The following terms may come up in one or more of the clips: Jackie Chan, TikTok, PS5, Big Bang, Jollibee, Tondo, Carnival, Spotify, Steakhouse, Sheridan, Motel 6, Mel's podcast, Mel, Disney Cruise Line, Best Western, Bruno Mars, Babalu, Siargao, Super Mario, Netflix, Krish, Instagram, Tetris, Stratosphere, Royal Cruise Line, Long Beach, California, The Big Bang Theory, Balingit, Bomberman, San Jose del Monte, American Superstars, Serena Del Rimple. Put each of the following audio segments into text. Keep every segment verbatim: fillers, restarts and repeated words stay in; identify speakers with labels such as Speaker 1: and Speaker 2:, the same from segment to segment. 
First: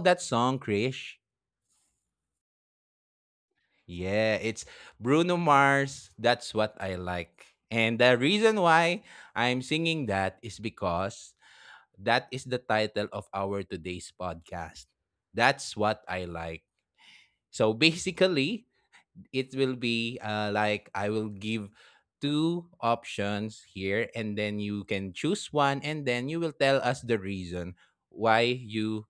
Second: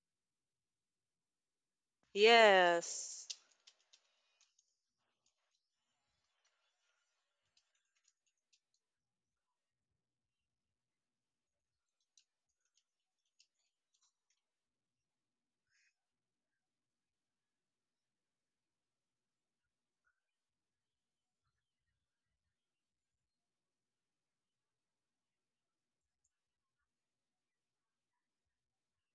Speaker 1: that song, Krish?
Speaker 2: Yes.
Speaker 1: Yeah, it's Bruno Mars. That's what I like. And the reason why I'm singing that is because that is the title of our today's podcast. That's what I like. So basically, it will be uh, like I will give two options here, and then you can choose one, and then you will tell us the reason why you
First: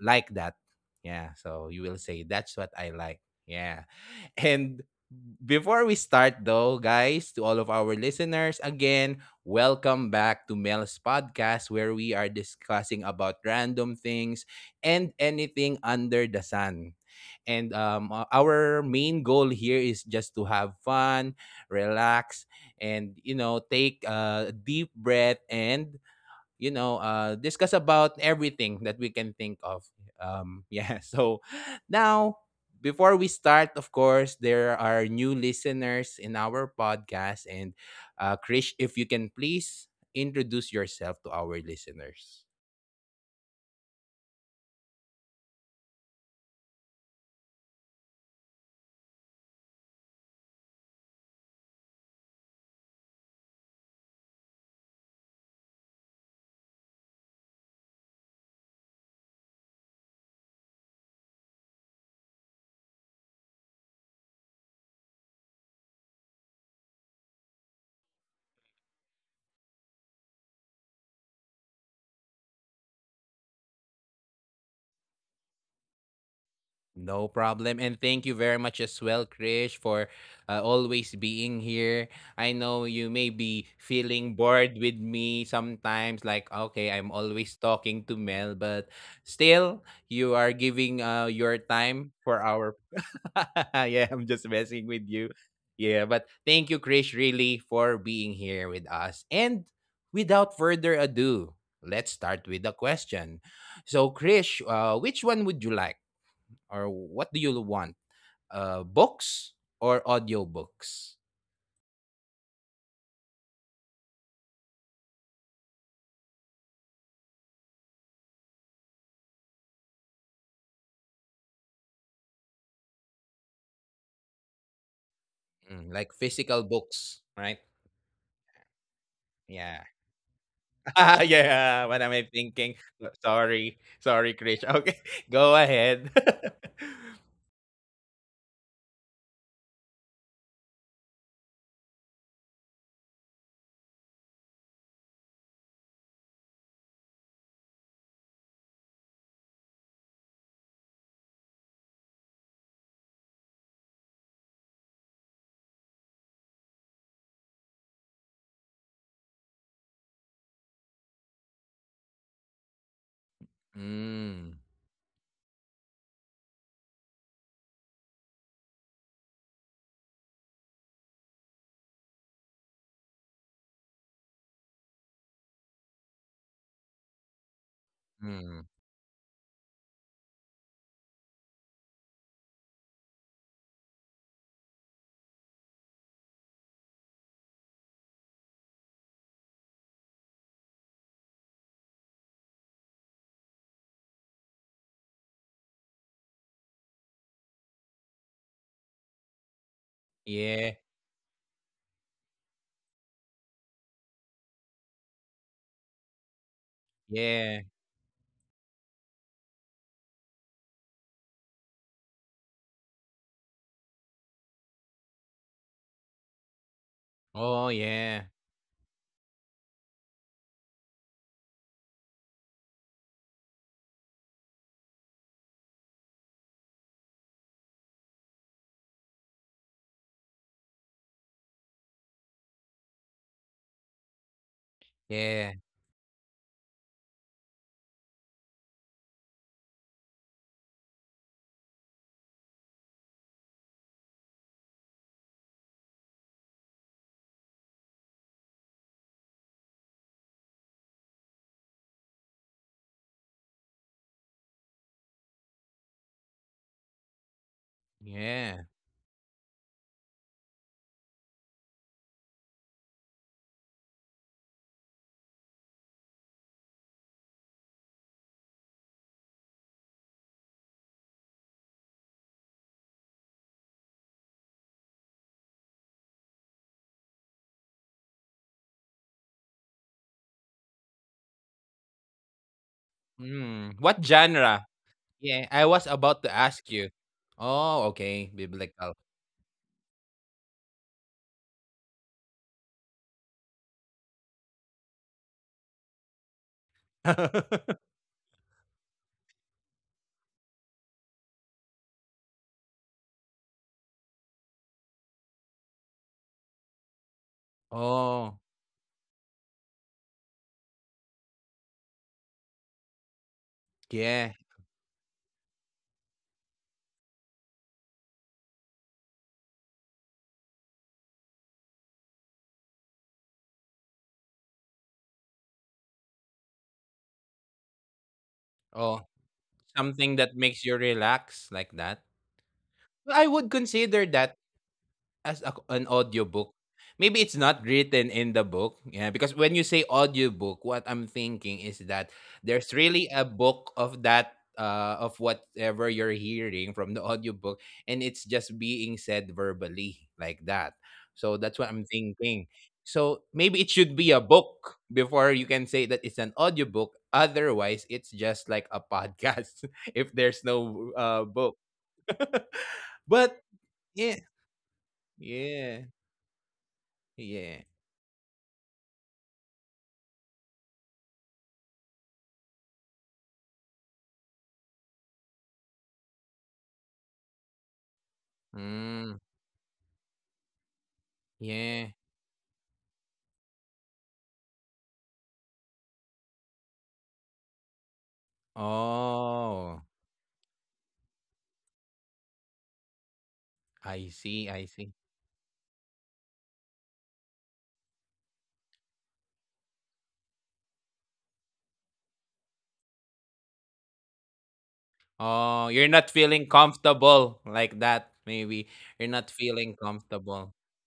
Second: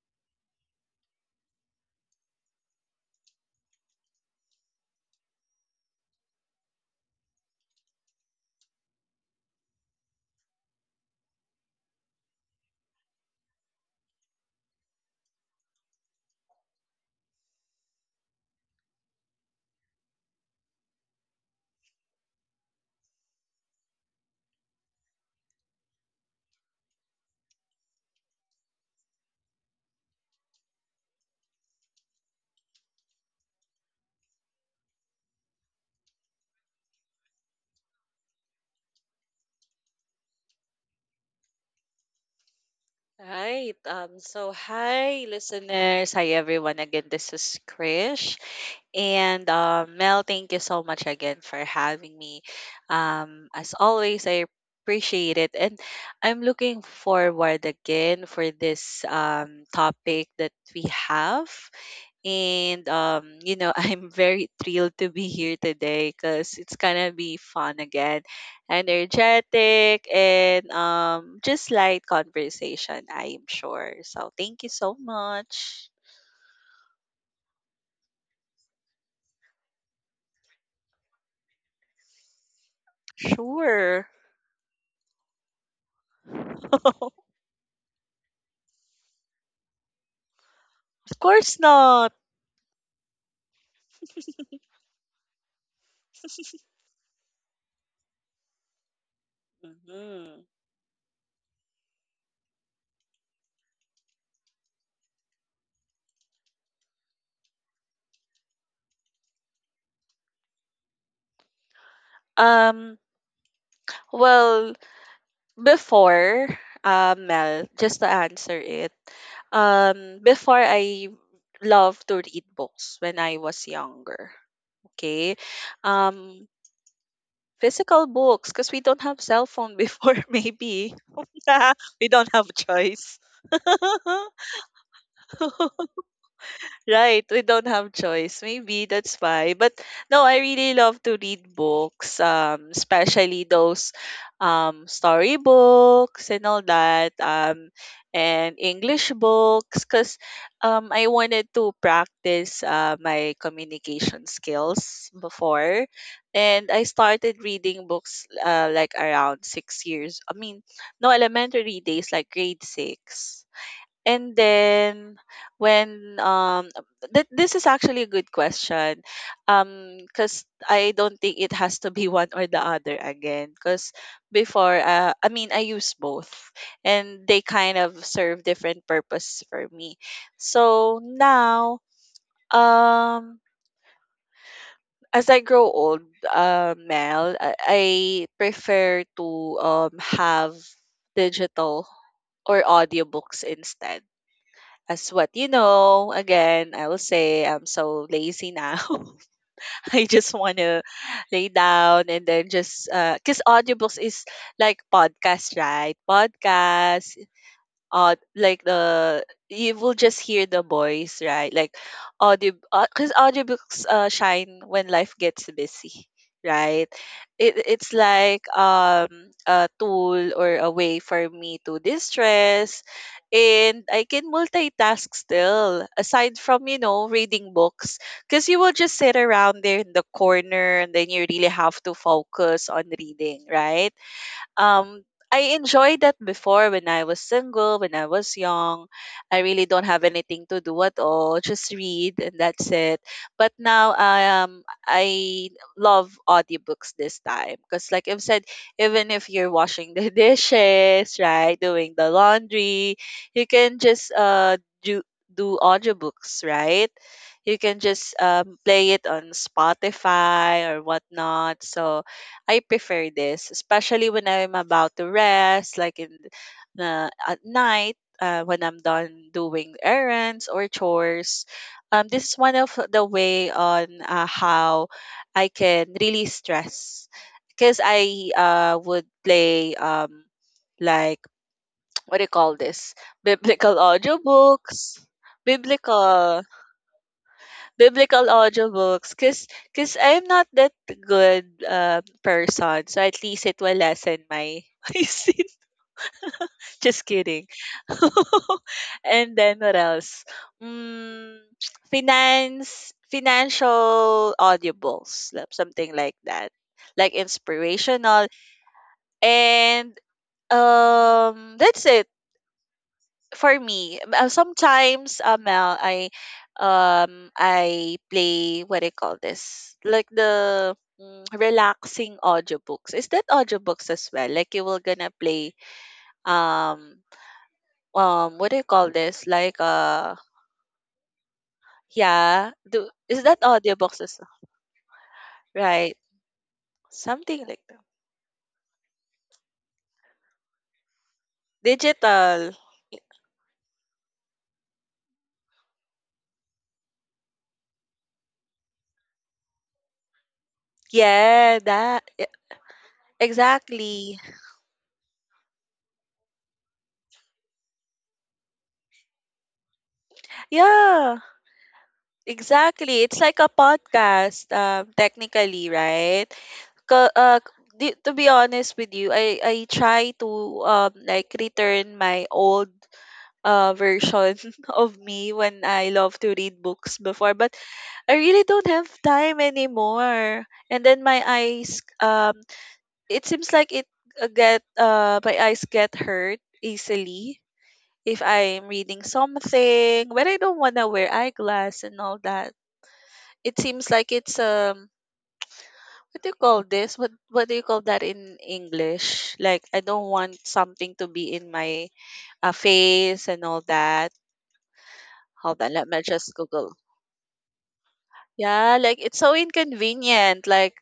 Speaker 1: like that. Yeah, so you will say that's what I like. Yeah. And before we start though, guys, to all of our listeners, again, welcome back to Mel's podcast where we are discussing about random things and anything under the sun and um, uh, our main goal here is just to have fun, relax, and you know take a deep breath and you know uh, discuss about everything that we can think of. Um, yeah, so now, before we start, of course there are new listeners in our podcast, and uh, Krish, if you can please introduce yourself to our listeners.
Speaker 2: Right. Um, so, hi, listeners. Hi, everyone. Again, this is Krish. And uh, Mel, thank you so much again for having me. Um, as always, I appreciate it. And I'm looking forward again for this um, topic that we have. And um, you know, I'm very thrilled to be here today because it's gonna be fun again, energetic, and um just light conversation, I'm sure. So thank you so much.
Speaker 1: No problem. And thank you very much as well, Krish, for uh, always being here. I know you may be
Speaker 2: Sure.
Speaker 1: feeling bored with me sometimes, like, okay, I'm always talking to Mel, but still, you are giving
Speaker 2: Of
Speaker 1: uh, your
Speaker 2: course
Speaker 1: time
Speaker 2: not.
Speaker 1: for our. Yeah, I'm just messing with you. Yeah, but thank you, Krish, really, for being here with us. And without
Speaker 2: Mhm.
Speaker 1: further ado, let's start with the question. So, Krish, uh, which one would you like? Or what do you want? Uh, books or audiobooks?
Speaker 2: Um, well, before, uh, Mel, just to answer it, um, before I loved to read books when I was younger. Okay.
Speaker 1: Mm, like physical
Speaker 2: Um,
Speaker 1: books, right?
Speaker 2: Physical books because we don't have cell
Speaker 1: Yeah.
Speaker 2: phone before maybe
Speaker 1: Ah, yeah, what am
Speaker 2: we
Speaker 1: I
Speaker 2: don't have
Speaker 1: thinking? So-
Speaker 2: choice.
Speaker 1: Sorry. Sorry, Krish. Okay, go ahead.
Speaker 2: Right, we don't have choice. Maybe that's why. But no, I really love to read books, um, especially those um story books and all that, um, and English books, because um I wanted to practice uh, my communication skills before, and I started reading books uh, like around six years. I mean, no, elementary days, like grade six. And
Speaker 1: Mm,
Speaker 2: then when um th- this is actually a good question. Um cuz I don't think it has to be one or the other again, cuz before uh, I mean, I use both, and they kind of serve
Speaker 1: mm,
Speaker 2: different purpose for me. So now um as I grow old, uh, Mel, I, I prefer to um have digital or audiobooks instead. As what, you know, again, I will say I'm so lazy now. I just want
Speaker 1: yeah,
Speaker 2: to lay down, and then just because audiobooks is like podcast, right? Podcast,
Speaker 1: yeah.
Speaker 2: uh like the you will just hear the voice, right? Like audio, because audiobooks uh, shine when life gets busy, right?
Speaker 1: Oh,
Speaker 2: It, it's
Speaker 1: yeah,
Speaker 2: like um a tool or a way for me to distress, and I can multitask still aside from, you know, reading books, because you will just sit around there in the corner and then you really have to focus on reading, right? um,
Speaker 1: yeah,
Speaker 2: I enjoyed that before when I was single, when I was young. I really don't have anything to do at all, just read and that's it. But now I um I love audiobooks this time, because like I've said, even if you're washing the dishes, right, doing the laundry, you can just uh do do audiobooks, right? You can just
Speaker 1: yeah.
Speaker 2: um, play it on Spotify or whatnot. So I prefer this, especially when I'm about to rest, like in the at night, uh, when I'm done doing errands or chores. Um, this is one of the way on uh, how I can release stress, because I uh would play um like what do you call this,
Speaker 1: Mm.
Speaker 2: biblical
Speaker 1: What genre?
Speaker 2: audiobooks,
Speaker 1: Yeah, I was about to
Speaker 2: biblical
Speaker 1: ask you. Oh, okay,
Speaker 2: biblical
Speaker 1: biblical.
Speaker 2: audiobooks because cause 'cause I'm not that good uh, person. So at least it will lessen my, my sin. Just kidding. And then what else? Mm, finance, financial audiobooks, like something like that. Like
Speaker 1: Oh,
Speaker 2: inspirational. And um that's it for me, m-
Speaker 1: yeah.
Speaker 2: uh, sometimes uh, Mel, I um I play, what do you call this? Like the mm, relaxing audiobooks. Is that audiobooks as well? Like you were gonna play um um what do you call
Speaker 1: Oh,
Speaker 2: this? Like
Speaker 1: something
Speaker 2: uh
Speaker 1: that makes you relax like that?
Speaker 2: yeah, do,
Speaker 1: I
Speaker 2: is that
Speaker 1: would consider
Speaker 2: audiobooks as
Speaker 1: that
Speaker 2: well?
Speaker 1: as a, an
Speaker 2: Right.
Speaker 1: audiobook. Maybe it's
Speaker 2: Something
Speaker 1: not
Speaker 2: like that.
Speaker 1: written in the book, yeah, because when you say audiobook, what I'm thinking is that
Speaker 2: Digital.
Speaker 1: there's really a book of that uh of whatever you're hearing from the audiobook, and it's just being said verbally like that. So that's
Speaker 2: Yeah,
Speaker 1: what I'm
Speaker 2: that e-
Speaker 1: thinking. So maybe it should be
Speaker 2: exactly.
Speaker 1: a book before you can say that it's an audiobook. Otherwise, it's just like a podcast if there's no
Speaker 2: Yeah,
Speaker 1: uh book.
Speaker 2: exactly. It's like
Speaker 1: But
Speaker 2: a
Speaker 1: yeah,
Speaker 2: podcast, um, technically,
Speaker 1: yeah,
Speaker 2: right? Ca- uh,
Speaker 1: yeah.
Speaker 2: di- to be honest with you, I I try to um like return my old uh version of me when I love to read books before, but I really don't have
Speaker 1: Mm,
Speaker 2: time anymore. And then my eyes,
Speaker 1: yeah.
Speaker 2: um it seems like it uh, get uh my eyes get hurt easily if I'm reading
Speaker 1: Oh,
Speaker 2: something, but I don't wanna wear eyeglass and all that. It seems
Speaker 1: I
Speaker 2: like it's
Speaker 1: see, I
Speaker 2: um
Speaker 1: see.
Speaker 2: what do you call this? What what do you call that in English? Like I don't want something to be in my uh, face and all that. Hold
Speaker 1: Oh,
Speaker 2: on,
Speaker 1: you're
Speaker 2: let me
Speaker 1: not
Speaker 2: just
Speaker 1: feeling
Speaker 2: Google.
Speaker 1: comfortable like that, maybe.
Speaker 2: Yeah, like
Speaker 1: You're
Speaker 2: it's
Speaker 1: not
Speaker 2: so
Speaker 1: feeling
Speaker 2: inconvenient,
Speaker 1: comfortable.
Speaker 2: like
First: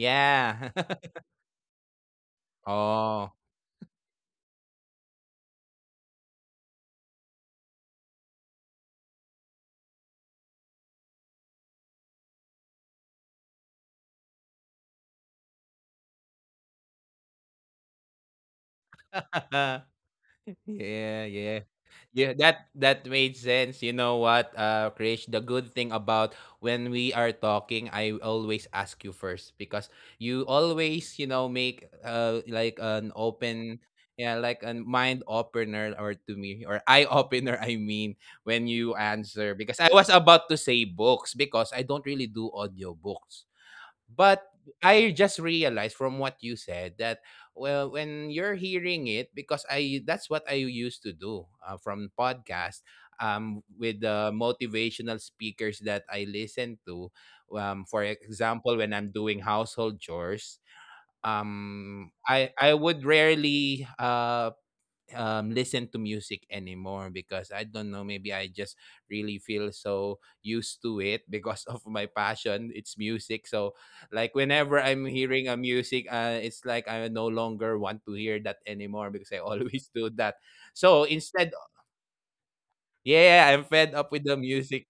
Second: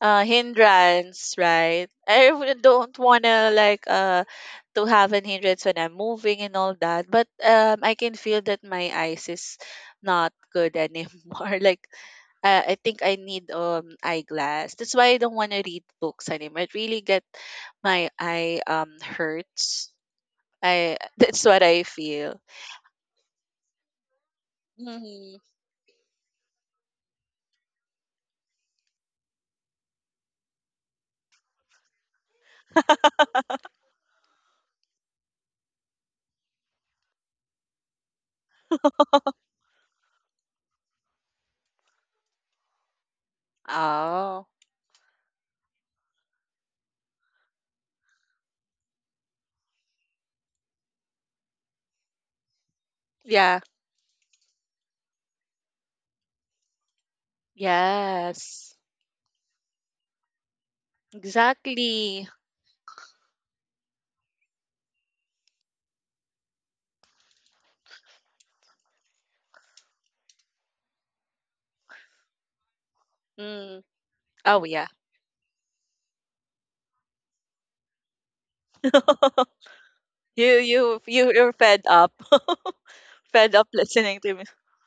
Speaker 2: uh hindrance, right? I w- don't
Speaker 1: Oh.
Speaker 2: wanna like uh to have an hindrance when I'm moving and all that, but um I can feel that my eyes is not good anymore. Like uh, I think I need um eyeglass. That's why I don't wanna read books anymore. It really get my eye um hurts. I
Speaker 1: Yeah,
Speaker 2: that's
Speaker 1: yeah.
Speaker 2: what I
Speaker 1: Yeah,
Speaker 2: feel.
Speaker 1: that that made sense. You know what, uh, Krish, the
Speaker 2: Hmm.
Speaker 1: good thing about when we are talking, I always ask you first because you always, you know, make uh like an open, yeah, like a mind opener or to me, or eye opener. I mean, when you answer, because I was about to say books because I don't really do audiobooks. But
Speaker 2: Oh
Speaker 1: I just realized from what you said that, well, when you're hearing it, because I that's what I used to do uh, from podcast um
Speaker 2: yeah,
Speaker 1: with the motivational speakers that I listen to, um for example
Speaker 2: yes.
Speaker 1: when I'm doing household chores, um
Speaker 2: Exactly.
Speaker 1: I I would rarely uh um, listen to music anymore, because I don't know, maybe I just really feel so used to it because of my passion. It's music. So,
Speaker 2: Mm.
Speaker 1: like,
Speaker 2: Oh
Speaker 1: whenever
Speaker 2: yeah.
Speaker 1: I'm hearing a music, uh, it's like I no longer want to hear that anymore because I always do that.
Speaker 2: you
Speaker 1: So,
Speaker 2: you you
Speaker 1: instead.
Speaker 2: you're fed up.
Speaker 1: Yeah,
Speaker 2: Fed
Speaker 1: I'm
Speaker 2: up
Speaker 1: fed up
Speaker 2: listening
Speaker 1: with the
Speaker 2: to me.
Speaker 1: music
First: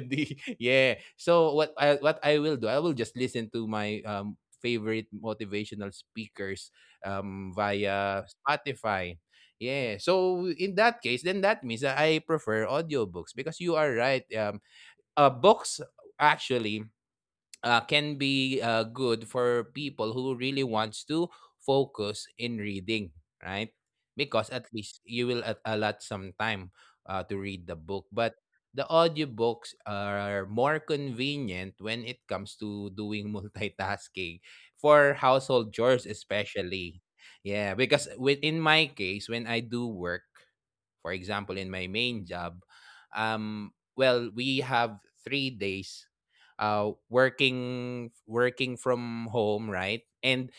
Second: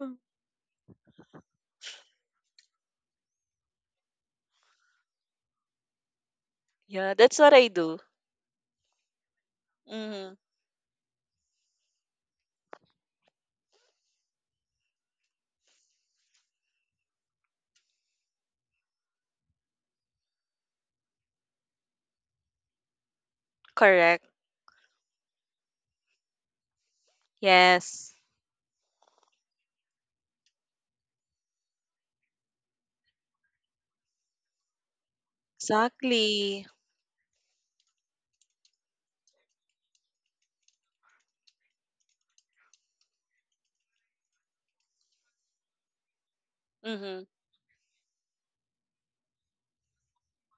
Speaker 1: Yeah. So what I what I will do, I will just listen to my um favorite motivational speakers
Speaker 2: Yeah, that's what
Speaker 1: um
Speaker 2: I do.
Speaker 1: via Spotify. Yeah.
Speaker 2: Mm.
Speaker 1: So in that case, then that means that I prefer audiobooks because you are right. Um uh books, actually, uh, can be uh, good for people who really wants to focus in reading, right?
Speaker 2: Correct.
Speaker 1: Because at least you will a- allot some time uh, to read the book.
Speaker 2: Yes.
Speaker 1: But the audiobooks are more convenient when it comes to doing multitasking for household chores
Speaker 2: Exactly.
Speaker 1: especially. Yeah, because within my case, when I do work, for example, in my main job, um, well, we have three days uh,
Speaker 2: Mm-hmm.
Speaker 1: working working from home, right? And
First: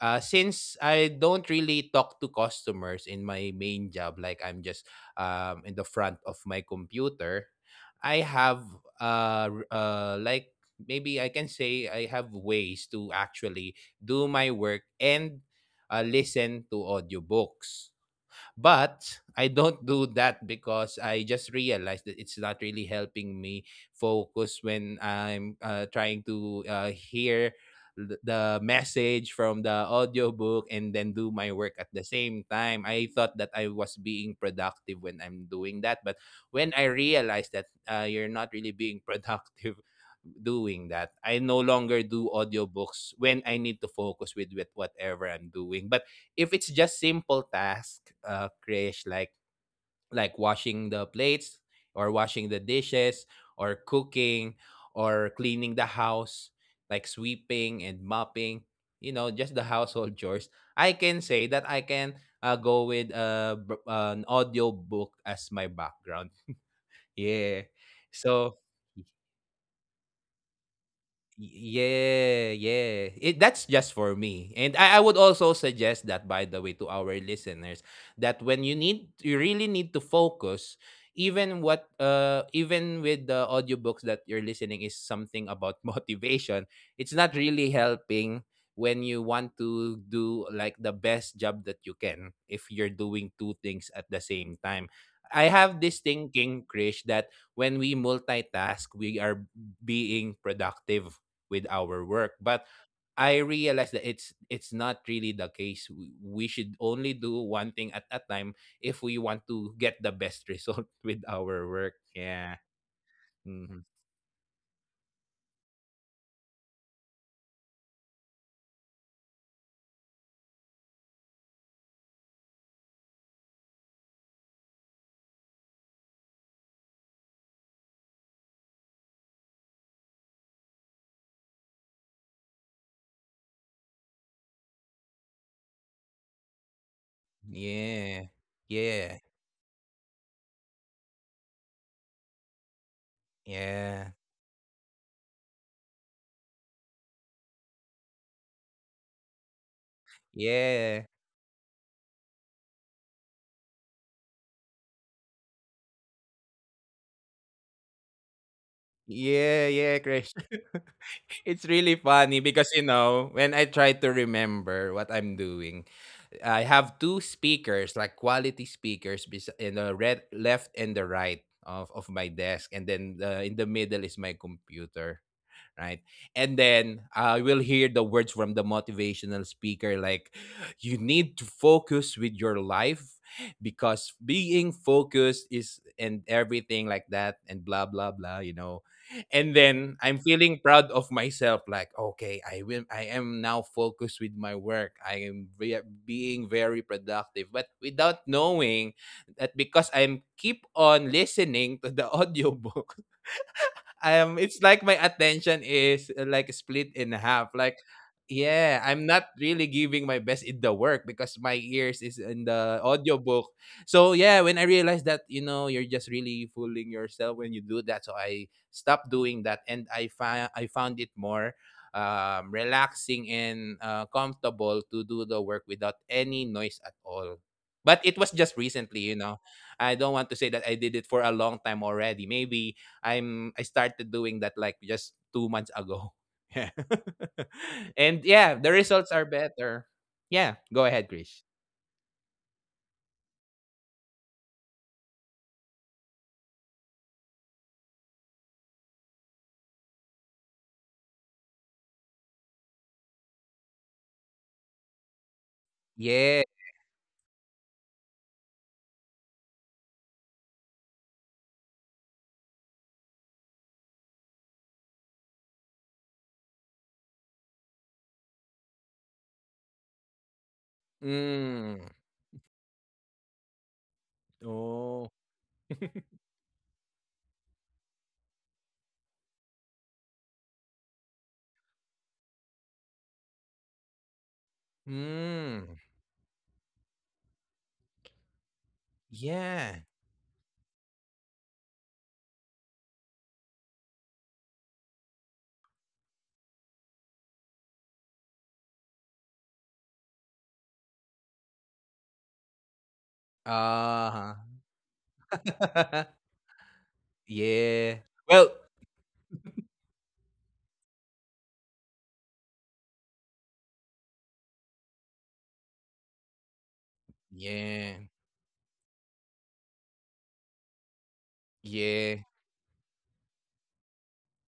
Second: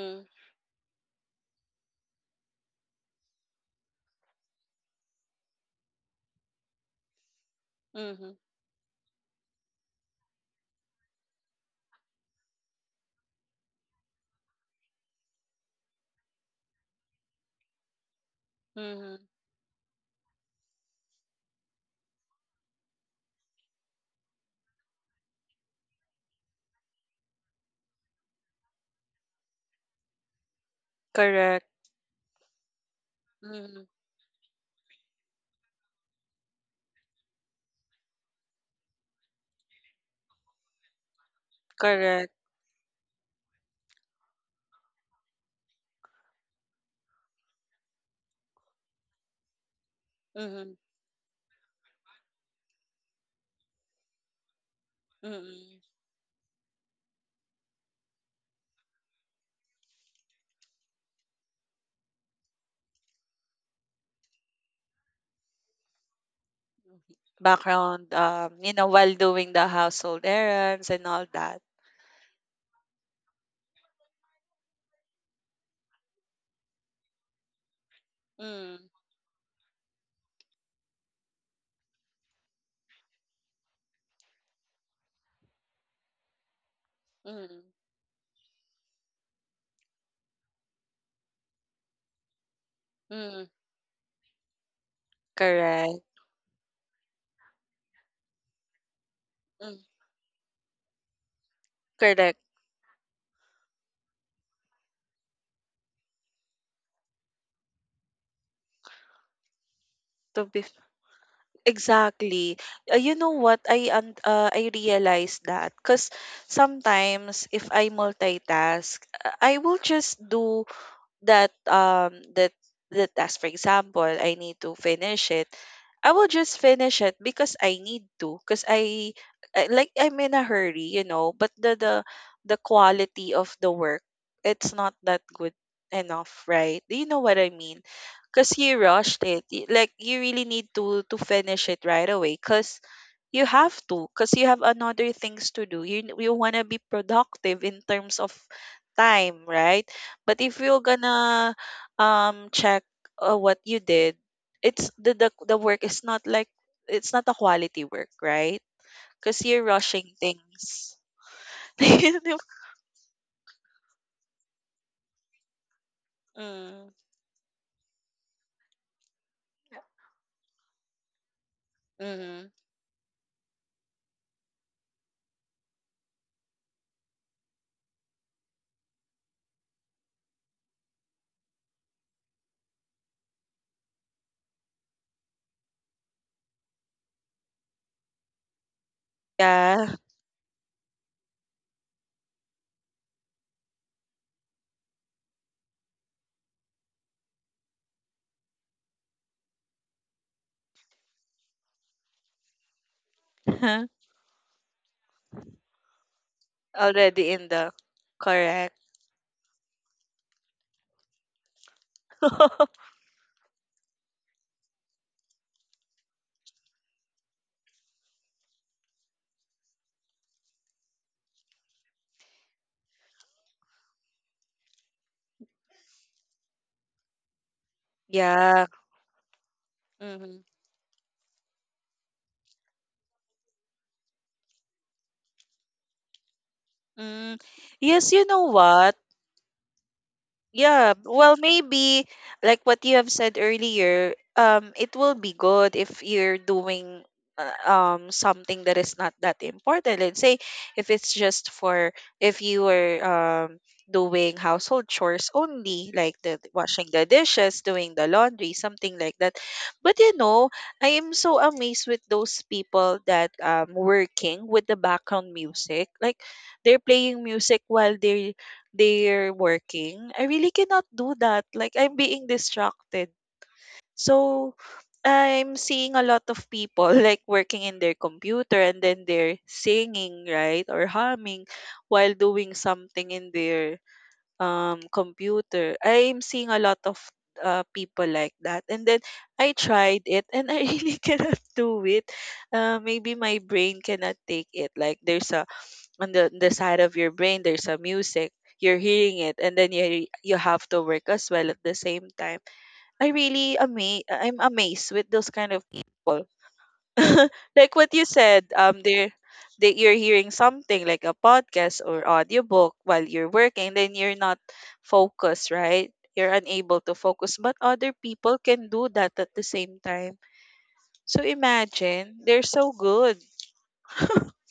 Speaker 1: uh, since I don't really talk to customers in my main job, like I'm just um, in the front of my computer, I
Speaker 2: Mm-hmm.
Speaker 1: have uh, r- uh, like maybe I can say I have ways to actually do my work and uh, listen to audiobooks. But
Speaker 2: Mm-hmm.
Speaker 1: I don't do that because I just realized that it's not really helping me focus when I'm uh, trying to uh, hear th- the message from the audiobook and then do my
Speaker 2: Correct.
Speaker 1: work at the same time. I thought that I
Speaker 2: Mm-hmm.
Speaker 1: was being productive when I'm doing that, but when I realized that, uh, you're not really being productive doing that, I no longer do
Speaker 2: Correct.
Speaker 1: audiobooks when I need to focus with, with whatever I'm doing. But if it's just simple task, uh, Krish, like like
Speaker 2: Mm-hmm.
Speaker 1: washing the plates or washing the dishes or cooking or cleaning
Speaker 2: Mm-hmm.
Speaker 1: the house, like sweeping and mopping, you know, just the household chores, I can say that I can uh, go with uh, b- an audio book as my background. Yeah.
Speaker 2: Background,
Speaker 1: So.
Speaker 2: um, you know, while doing the household errands and all that.
Speaker 1: Yeah, yeah. It, that's just for me. And I, I would also suggest that, by the way, to our listeners, that when you
Speaker 2: Mm-hmm.
Speaker 1: need, you really need to focus, even what, uh, even with the audiobooks that you're listening is something about motivation, it's not
Speaker 2: Mm.
Speaker 1: really helping when you want to do like the best job that you can if you're doing
Speaker 2: Mm.
Speaker 1: two things at the same time. I have this
Speaker 2: Correct.
Speaker 1: thinking, Krish, that when we multitask, we are
Speaker 2: Mm.
Speaker 1: being productive with our work,
Speaker 2: Correct.
Speaker 1: but I realized that it's it's not really the case. W- we should only do one thing at a time if we want to get the best
Speaker 2: To be
Speaker 1: result with our work. Yeah.
Speaker 2: Exactly. Uh, you know what?
Speaker 1: Hmm.
Speaker 2: I un- uh, I realized that because sometimes if I multitask, uh, I will just do that um that the task. For example, I need to finish it, I will just finish it because I need to. Because I, I like, I'm in a hurry, you know. But the the the quality of the work, it's not that good enough, right? Do you know what I mean?
Speaker 1: yeah,
Speaker 2: Because you
Speaker 1: yeah,
Speaker 2: rushed it. y- Like you really need to to finish it right away. Because you have
Speaker 1: yeah,
Speaker 2: to. Because you have another things to do. You you wanna be productive in terms of time, right? But if you're
Speaker 1: yeah,
Speaker 2: gonna um check uh, what you did, it's the the, the work is not like, it's not a quality work, right? Because
Speaker 1: yeah,
Speaker 2: you're
Speaker 1: yeah,
Speaker 2: rushing
Speaker 1: Krish.
Speaker 2: things.
Speaker 1: It's really
Speaker 2: Mm.
Speaker 1: funny, because, you know when I try to remember what I'm doing, I have two speakers, like quality speakers, bes- in the red, left and the right of, of my
Speaker 2: Mm.
Speaker 1: desk, and then uh, in the middle is my computer. Right? And then I will hear the words from the motivational speaker like, you need to focus with your life because being focused is and everything like that, and blah blah blah, you know and then
Speaker 2: Yeah.
Speaker 1: I'm feeling proud of myself like, okay, i will I am now focused with my work, I am ve- being very productive, but without knowing that, because I'm keep on listening to the audiobook, um it's like my attention is uh, like split in
Speaker 2: Already in
Speaker 1: half,
Speaker 2: the
Speaker 1: like,
Speaker 2: correct.
Speaker 1: yeah, I'm not really giving my best in the work because my ears is in the audiobook. So yeah, when I realized that, you know you're just really fooling yourself when you do that, so I stopped doing that, and i found i found it more um, relaxing and uh, comfortable to do the work without any noise at all. But it was just
Speaker 2: Yeah.
Speaker 1: recently, you know, I don't want to
Speaker 2: Mm-hmm.
Speaker 1: say that I did it for a long time already. Maybe I'm I started doing that like just two months ago. Yeah.
Speaker 2: Mm. Yes,
Speaker 1: And
Speaker 2: you know
Speaker 1: yeah, the
Speaker 2: what?
Speaker 1: results are better. Yeah, go
Speaker 2: Yeah,
Speaker 1: ahead,
Speaker 2: well,
Speaker 1: Krish.
Speaker 2: maybe like what you have said earlier, um, it will be good if you're doing uh, um something that is not that important. Let's say if it's just for, if you were um doing household chores only, like
Speaker 1: Yeah.
Speaker 2: the washing the dishes, doing the laundry, something like that. But you know, I am so amazed with those people that um working with the background music, like they're playing music while they're they're working, I really cannot do that. Like
Speaker 1: Mm.
Speaker 2: I'm being distracted. So
Speaker 1: Oh.
Speaker 2: I'm seeing a lot of people like working in their computer and then they're singing, right? Or humming while doing something in their um
Speaker 1: Mm.
Speaker 2: computer. I'm seeing a lot of uh, people like that. And then I
Speaker 1: Yeah.
Speaker 2: tried it, and I really cannot do it. Uh, maybe my brain cannot take it. Like there's a, on the the side of your brain there's a music, you're hearing it, and then you you have to work as well at the same time. I really ama-
Speaker 1: Uh-huh.
Speaker 2: I'm amazed with those kind of people. Like
Speaker 1: Yeah.
Speaker 2: what you
Speaker 1: Well,
Speaker 2: said, um they're they, you're hearing something like a podcast or audiobook while you're working, then you're not focused, right? You're unable to focus, but other
Speaker 1: yeah.
Speaker 2: people can do that at the same time. So imagine,
Speaker 1: Yeah.
Speaker 2: they're so good.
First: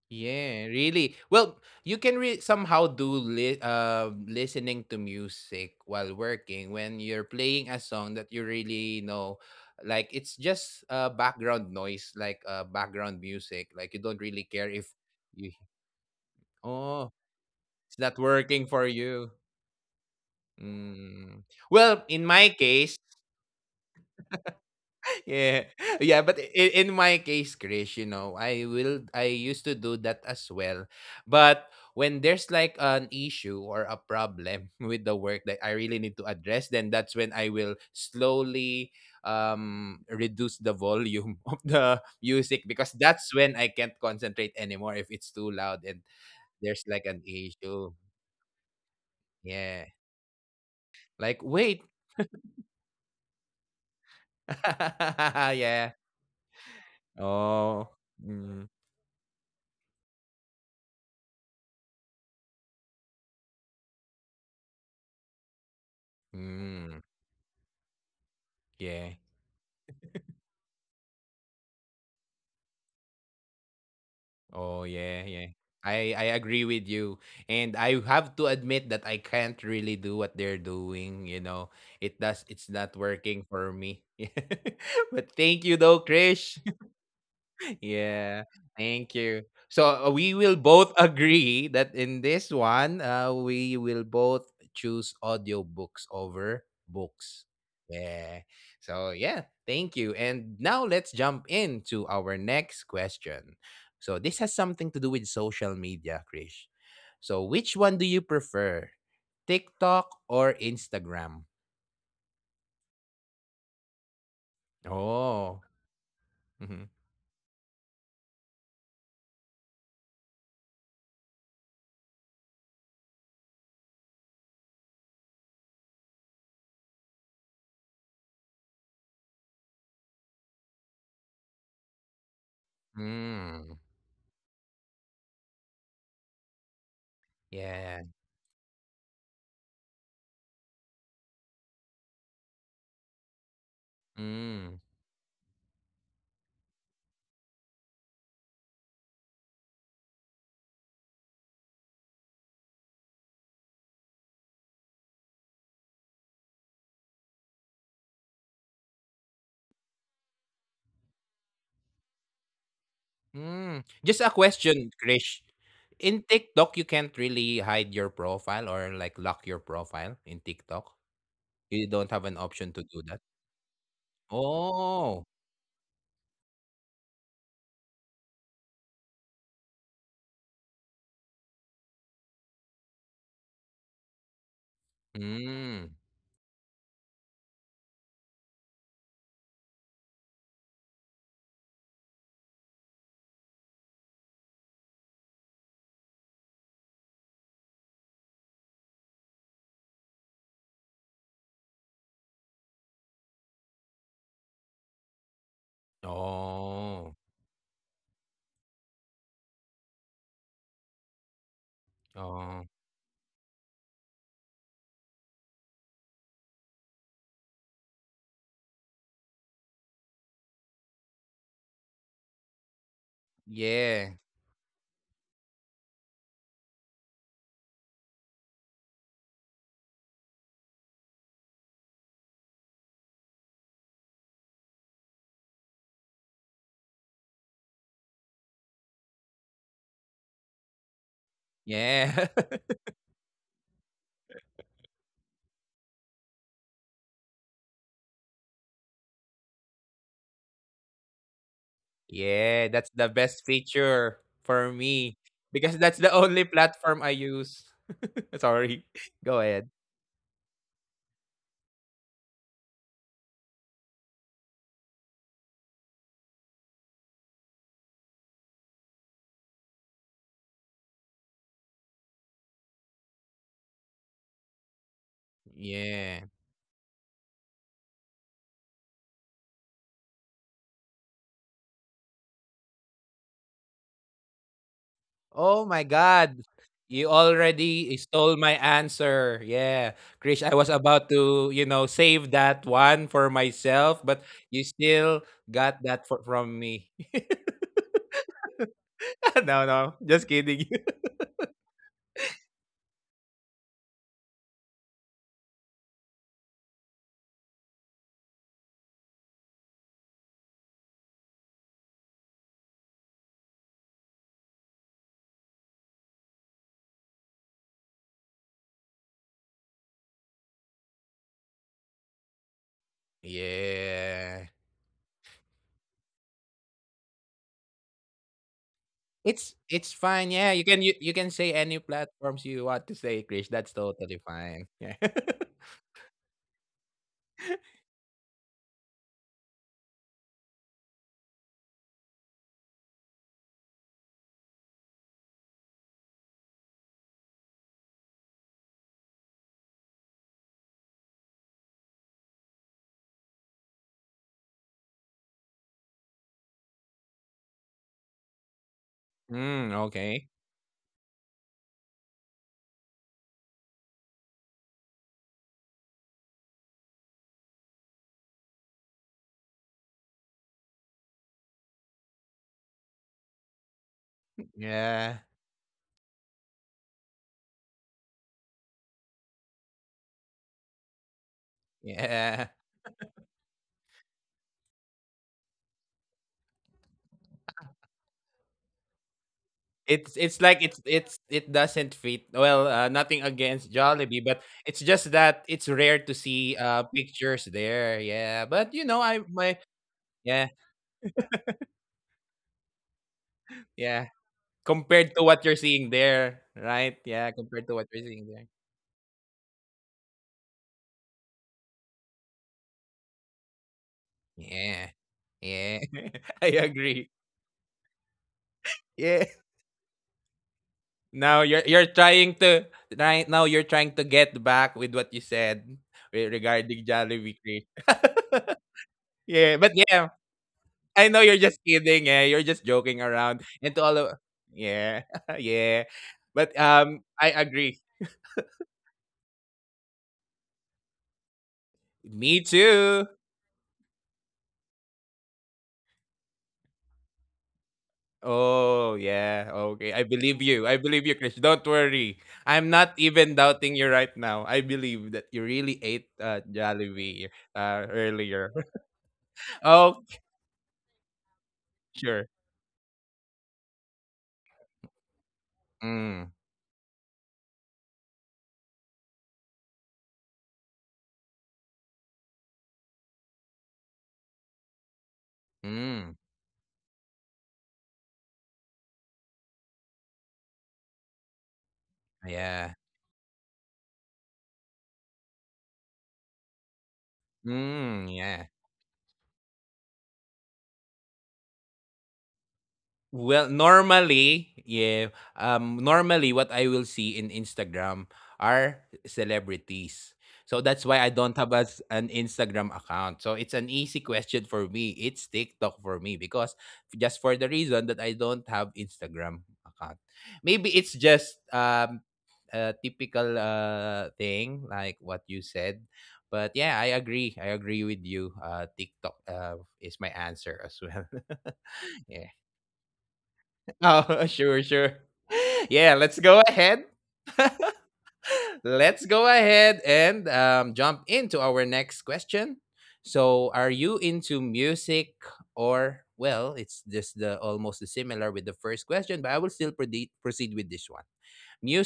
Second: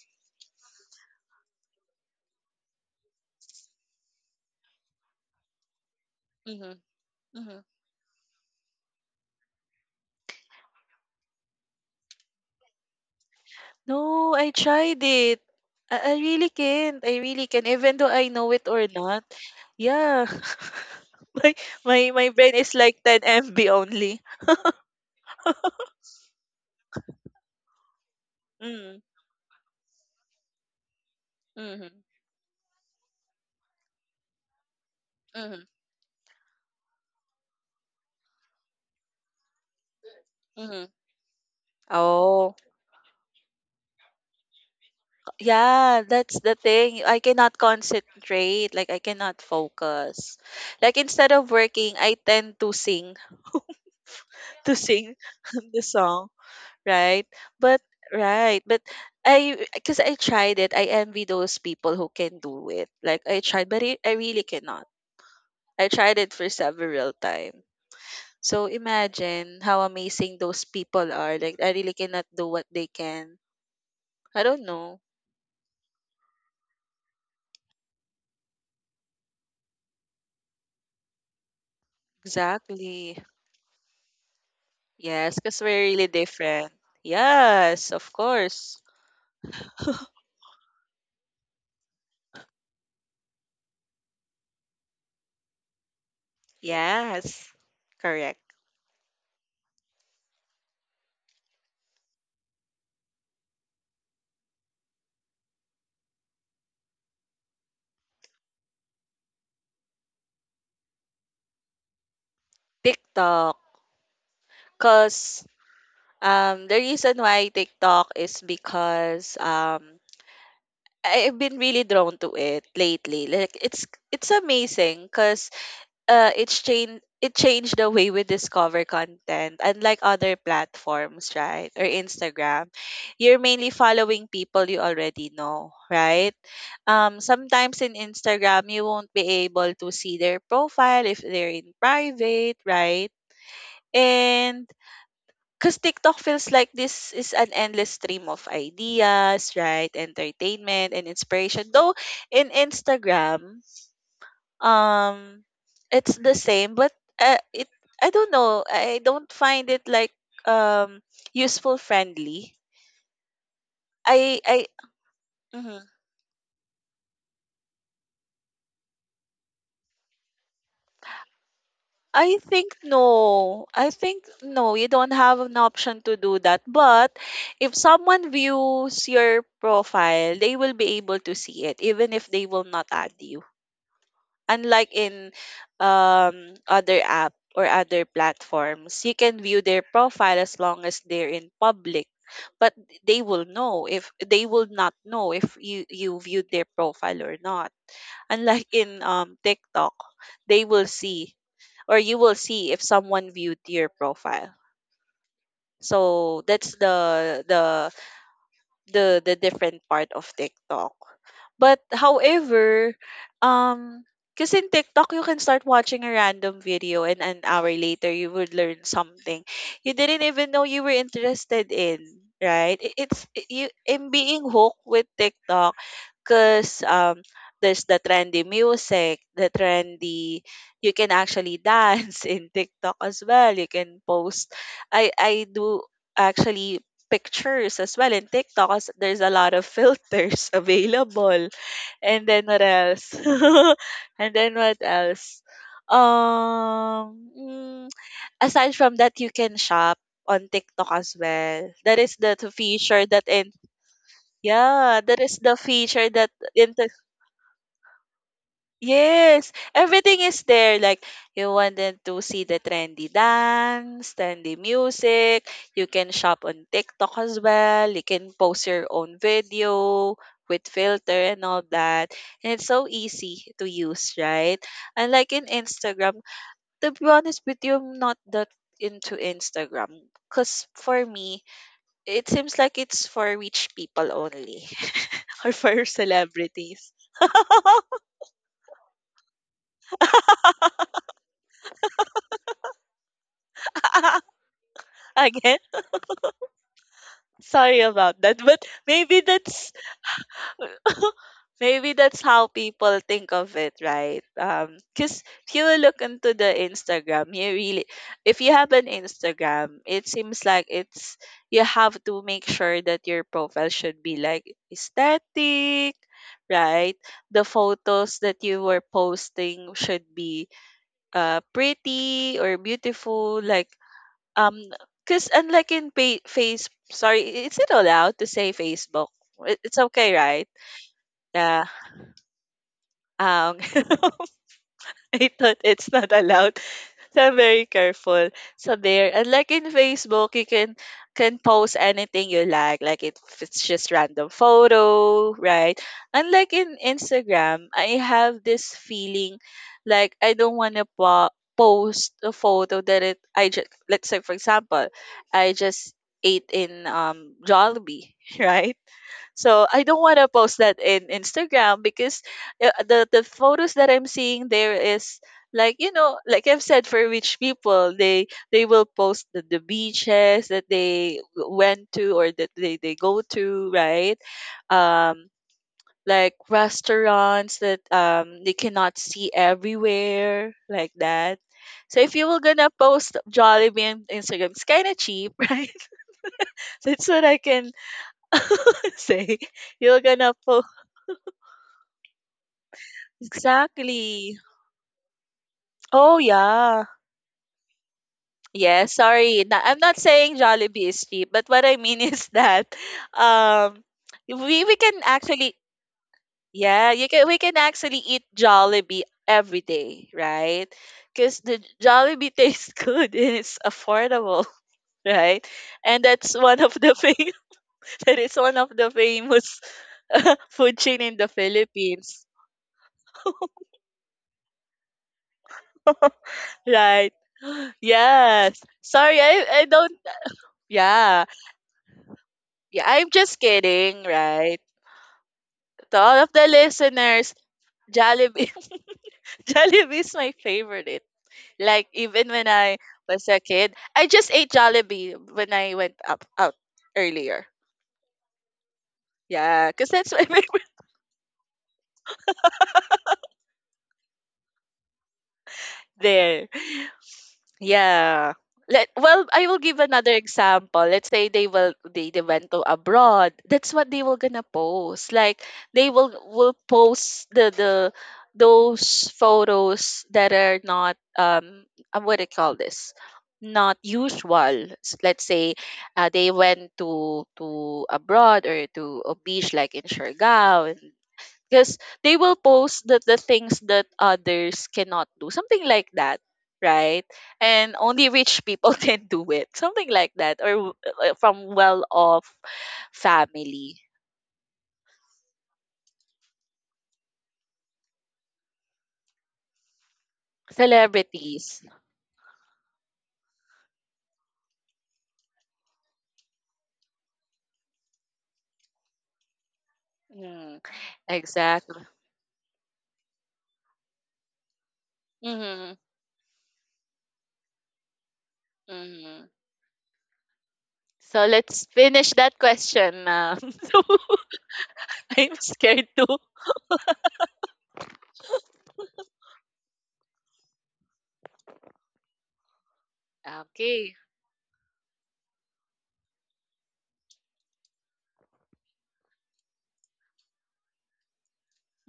Speaker 1: Yeah, really. Well, you can re- somehow do li- uh, listening to music while working
Speaker 2: Hmm.
Speaker 1: when you're playing a song that you really know. Like it's just uh, background noise, like uh, background music. Like you don't
Speaker 2: No, I
Speaker 1: really care if
Speaker 2: tried it.
Speaker 1: you,
Speaker 2: I, I really can't.
Speaker 1: oh,
Speaker 2: I really can, even
Speaker 1: it's
Speaker 2: though
Speaker 1: not
Speaker 2: I know it
Speaker 1: working
Speaker 2: or
Speaker 1: for
Speaker 2: not.
Speaker 1: you.
Speaker 2: Yeah.
Speaker 1: Mm.
Speaker 2: my
Speaker 1: Well,
Speaker 2: my
Speaker 1: in
Speaker 2: my
Speaker 1: my
Speaker 2: brain is
Speaker 1: case.
Speaker 2: like ten M B only.
Speaker 1: Yeah. Yeah, but in, in my case, Chris, you know, I
Speaker 2: Mm,
Speaker 1: will I used to do that as well. But
Speaker 2: mm-hmm,
Speaker 1: when there's like an issue or a problem with the work that
Speaker 2: mm-hmm,
Speaker 1: I really need to address, then that's when I will slowly um reduce the
Speaker 2: mm-hmm.
Speaker 1: volume of the
Speaker 2: Oh,
Speaker 1: music, because that's when I can't concentrate anymore if it's too loud and
Speaker 2: yeah, that's the
Speaker 1: there's
Speaker 2: thing.
Speaker 1: like
Speaker 2: I
Speaker 1: an
Speaker 2: cannot
Speaker 1: issue.
Speaker 2: concentrate. Like I cannot
Speaker 1: Yeah.
Speaker 2: focus. Like instead
Speaker 1: Like,
Speaker 2: of
Speaker 1: wait.
Speaker 2: working, I tend to sing, to sing the
Speaker 1: Yeah.
Speaker 2: song. Right? But
Speaker 1: Oh.
Speaker 2: right,
Speaker 1: Mm.
Speaker 2: but I, because I tried it, I envy those people who can do it. Like I tried, but it, I really cannot. I tried it for
Speaker 1: Mm.
Speaker 2: several times. So
Speaker 1: Yeah.
Speaker 2: imagine how amazing those people are. Like I really cannot do what they can. I don't
Speaker 1: Oh
Speaker 2: know.
Speaker 1: yeah, yeah. I I agree with you. And I have to admit that I can't really do what they're doing, you know. It does it's not
Speaker 2: Exactly.
Speaker 1: working for me. But
Speaker 2: Yes,
Speaker 1: thank
Speaker 2: because
Speaker 1: you
Speaker 2: we're
Speaker 1: though,
Speaker 2: really
Speaker 1: Krish.
Speaker 2: different. Yes, of
Speaker 1: Yeah,
Speaker 2: course.
Speaker 1: thank you. So uh, we will both agree that in this one, uh, we will both choose audiobooks over books.
Speaker 2: Yes, correct.
Speaker 1: Yeah. So yeah, thank you. And now let's jump into our next question. So this has something to do with social media, Krish. So which one do you prefer, TikTok or Instagram?
Speaker 2: TikTok, cause
Speaker 1: Oh.
Speaker 2: um the
Speaker 1: Mm-hmm.
Speaker 2: reason why TikTok is because um I have been really drawn to it lately. Like it's it's amazing because uh it's changed it changed the way we discover content. Unlike other platforms, right? Or Instagram, you're mainly
Speaker 1: Mm.
Speaker 2: following people you already know, right? Um sometimes in
Speaker 1: Yeah.
Speaker 2: Instagram you won't be able to see their profile if they're in private, right? And
Speaker 1: Mm.
Speaker 2: because TikTok feels like this is an endless stream of ideas, right? Entertainment and inspiration. Though in Instagram, um, it's the same, but uh, it I don't know. I don't find it like um useful friendly.
Speaker 1: Mm. Just a
Speaker 2: I I
Speaker 1: question, Krish.
Speaker 2: mhm.
Speaker 1: In TikTok, you can't really hide your profile or like lock your profile in TikTok. You don't have an
Speaker 2: I
Speaker 1: option
Speaker 2: think
Speaker 1: to do that.
Speaker 2: no. I think no. You don't
Speaker 1: Oh.
Speaker 2: have an option to do that. But if someone views your profile, they will be able to see it, even if they will not add you. Unlike in
Speaker 1: Mm.
Speaker 2: um, other app or other platforms, you can view their profile as long as they're in public. But they will know, if they will not know if you you viewed their profile or not. Unlike in um, TikTok, they will see, or you will see if someone viewed your profile. So that's
Speaker 1: Oh.
Speaker 2: the the the the different part of TikTok. But
Speaker 1: Oh.
Speaker 2: however, um because in TikTok you can start watching a random video and an hour later you would learn something you didn't even know you were interested in, right? I- It's I- you
Speaker 1: Yeah.
Speaker 2: in being hooked with TikTok. 'Cause, um, there's the trendy music, the trendy, you can actually dance in TikTok as well, you can post, I I do actually pictures as well in TikTok 'cause there's a lot of filters available. And
Speaker 1: Yeah.
Speaker 2: then what else? And then what else? Um, mm, aside from that, you can shop on TikTok as well. That is the t-
Speaker 1: Yeah. That's the
Speaker 2: feature that
Speaker 1: best
Speaker 2: in
Speaker 1: feature for
Speaker 2: yeah,
Speaker 1: me
Speaker 2: that is the
Speaker 1: because that's the
Speaker 2: feature that
Speaker 1: only
Speaker 2: in
Speaker 1: platform I use. Sorry. Go
Speaker 2: yes,
Speaker 1: ahead.
Speaker 2: everything is there. Like you wanted to see the trendy dance, trendy music. You can shop on TikTok as well. You can post your own video with filter and all that. And it's so easy to use, right? And like in Instagram,
Speaker 1: Yeah.
Speaker 2: to be honest with you, I'm not that into Instagram. Because for me, it seems like it's for rich people only or
Speaker 1: Oh my
Speaker 2: for
Speaker 1: God.
Speaker 2: celebrities.
Speaker 1: You already stole my answer. Yeah. Krish, I was about to, you know, save that one for myself, but you still
Speaker 2: Again.
Speaker 1: got that for, from me.
Speaker 2: Sorry about that, but maybe
Speaker 1: No,
Speaker 2: that's
Speaker 1: no. Just kidding.
Speaker 2: maybe that's how people think of it, right? Um, because if you look into the Instagram, you really, if you have an Instagram, it seems like it's you have to make sure that your profile should be like aesthetic, right? The photos that you were posting should be uh pretty or beautiful, like
Speaker 1: Yeah.
Speaker 2: um, because unlike in pay, face, sorry, is it allowed to say Facebook?
Speaker 1: It's
Speaker 2: It- It's
Speaker 1: it's
Speaker 2: okay,
Speaker 1: fine.
Speaker 2: right?
Speaker 1: Yeah, you can you, you can say
Speaker 2: Yeah.
Speaker 1: any platforms you want to say, Krish.
Speaker 2: Um,
Speaker 1: That's totally fine. Yeah.
Speaker 2: I thought it's not allowed. So I'm very careful. So there, and like in Facebook, you can can post anything you like, like if it's just random photo, right? And like in Instagram, I have this feeling like I don't want to po- post a photo that it I just, let's say for example, I just ate in um Jollibee, right? So
Speaker 1: Mm,
Speaker 2: I don't want
Speaker 1: okay.
Speaker 2: to post that in Instagram because uh, the the photos that I'm seeing there is, like, you know, like I've said, for rich people, they they will post the, the beaches that they w- went to or that they, they go to, right?
Speaker 1: Yeah.
Speaker 2: um like restaurants that um they cannot see everywhere, like that. So if you were
Speaker 1: Yeah.
Speaker 2: gonna post Jollibee on Instagram, it's kind of cheap right? That's what I can say you're
Speaker 1: It's it's
Speaker 2: gonna
Speaker 1: like
Speaker 2: post.
Speaker 1: it's it's it doesn't fit. Well, uh, nothing against Jollibee, but
Speaker 2: Exactly.
Speaker 1: it's just that it's rare to
Speaker 2: Oh
Speaker 1: see uh
Speaker 2: yeah.
Speaker 1: pictures there. Yeah, but you
Speaker 2: Yeah,
Speaker 1: know, I
Speaker 2: sorry.
Speaker 1: my
Speaker 2: Na- I'm not saying
Speaker 1: yeah,
Speaker 2: Jollibee is cheap, but what I mean is that um
Speaker 1: yeah,
Speaker 2: we we can
Speaker 1: compared to what you're
Speaker 2: actually
Speaker 1: seeing there, right?
Speaker 2: yeah, you
Speaker 1: Yeah,
Speaker 2: can we
Speaker 1: compared
Speaker 2: can
Speaker 1: to what you're
Speaker 2: actually
Speaker 1: seeing
Speaker 2: eat
Speaker 1: there.
Speaker 2: Jollibee every day, right? Cuz the Jollibee tastes good and it's affordable,
Speaker 1: Yeah,
Speaker 2: right?
Speaker 1: yeah,
Speaker 2: And
Speaker 1: I
Speaker 2: that's one of the
Speaker 1: agree.
Speaker 2: fam- that is one of the
Speaker 1: Yeah.
Speaker 2: famous food chain in the
Speaker 1: Now you're you're trying
Speaker 2: Philippines.
Speaker 1: to right now you're trying to get back with what you said re- regarding
Speaker 2: Right.
Speaker 1: Jollibee.
Speaker 2: Yes. Sorry, I,
Speaker 1: Yeah, but
Speaker 2: I don't.
Speaker 1: yeah. I know
Speaker 2: Yeah.
Speaker 1: you're just kidding, eh? You're just
Speaker 2: Yeah,
Speaker 1: joking
Speaker 2: I'm
Speaker 1: around.
Speaker 2: just
Speaker 1: And to all
Speaker 2: kidding,
Speaker 1: of
Speaker 2: right?
Speaker 1: yeah, yeah.
Speaker 2: To all of the
Speaker 1: But um, I
Speaker 2: listeners,
Speaker 1: agree.
Speaker 2: Jollibee, Jollibee is my favorite. Like even
Speaker 1: Me
Speaker 2: when I
Speaker 1: too.
Speaker 2: was a kid, I just ate Jollibee when I went up out earlier.
Speaker 1: Oh yeah,
Speaker 2: Yeah,
Speaker 1: okay.
Speaker 2: because
Speaker 1: I
Speaker 2: that's my
Speaker 1: believe
Speaker 2: favorite
Speaker 1: you. I believe you, Chris. Don't worry. I'm not even doubting you right now. I believe that you really ate uh,
Speaker 2: there.
Speaker 1: Jollibee uh,
Speaker 2: Yeah.
Speaker 1: earlier.
Speaker 2: Let, well, I will give
Speaker 1: Oh
Speaker 2: another example. Let's say they will they,
Speaker 1: sure.
Speaker 2: they went to abroad. That's what they were gonna post. Like they will
Speaker 1: Mm,
Speaker 2: will post the the those photos that are not um uh, what do you call this? Not usual. S- Let's say
Speaker 1: mm,
Speaker 2: uh, they went to to abroad or to a beach like in Siargao because they will
Speaker 1: yeah.
Speaker 2: post the, the things that others cannot do, something like that, right? And
Speaker 1: Mm,
Speaker 2: only
Speaker 1: yeah.
Speaker 2: rich people can do it, something like that, or uh, from well off
Speaker 1: Well,
Speaker 2: family.
Speaker 1: normally, yeah. Um, normally, what I will see in Instagram are celebrities. So that's why I don't have
Speaker 2: Celebrities.
Speaker 1: as an Instagram account. So it's an easy question for me. It's TikTok for me because just for the reason that I don't have Instagram account. Maybe
Speaker 2: mm,
Speaker 1: it's just
Speaker 2: exactly.
Speaker 1: um a typical uh thing like what you
Speaker 2: mm-hmm,
Speaker 1: said. But yeah, I agree. I agree with you. Uh, TikTok
Speaker 2: mm-hmm.
Speaker 1: uh, is my answer as well.
Speaker 2: So let's finish
Speaker 1: Yeah.
Speaker 2: that question now. So
Speaker 1: Oh, sure, sure.
Speaker 2: I'm scared
Speaker 1: Yeah,
Speaker 2: too.
Speaker 1: let's go ahead. Let's go ahead and um, jump into our next question. So, are
Speaker 2: Okay.
Speaker 1: you into music or well, it's just the almost the similar with the first question, but I will still prede- proceed with this one.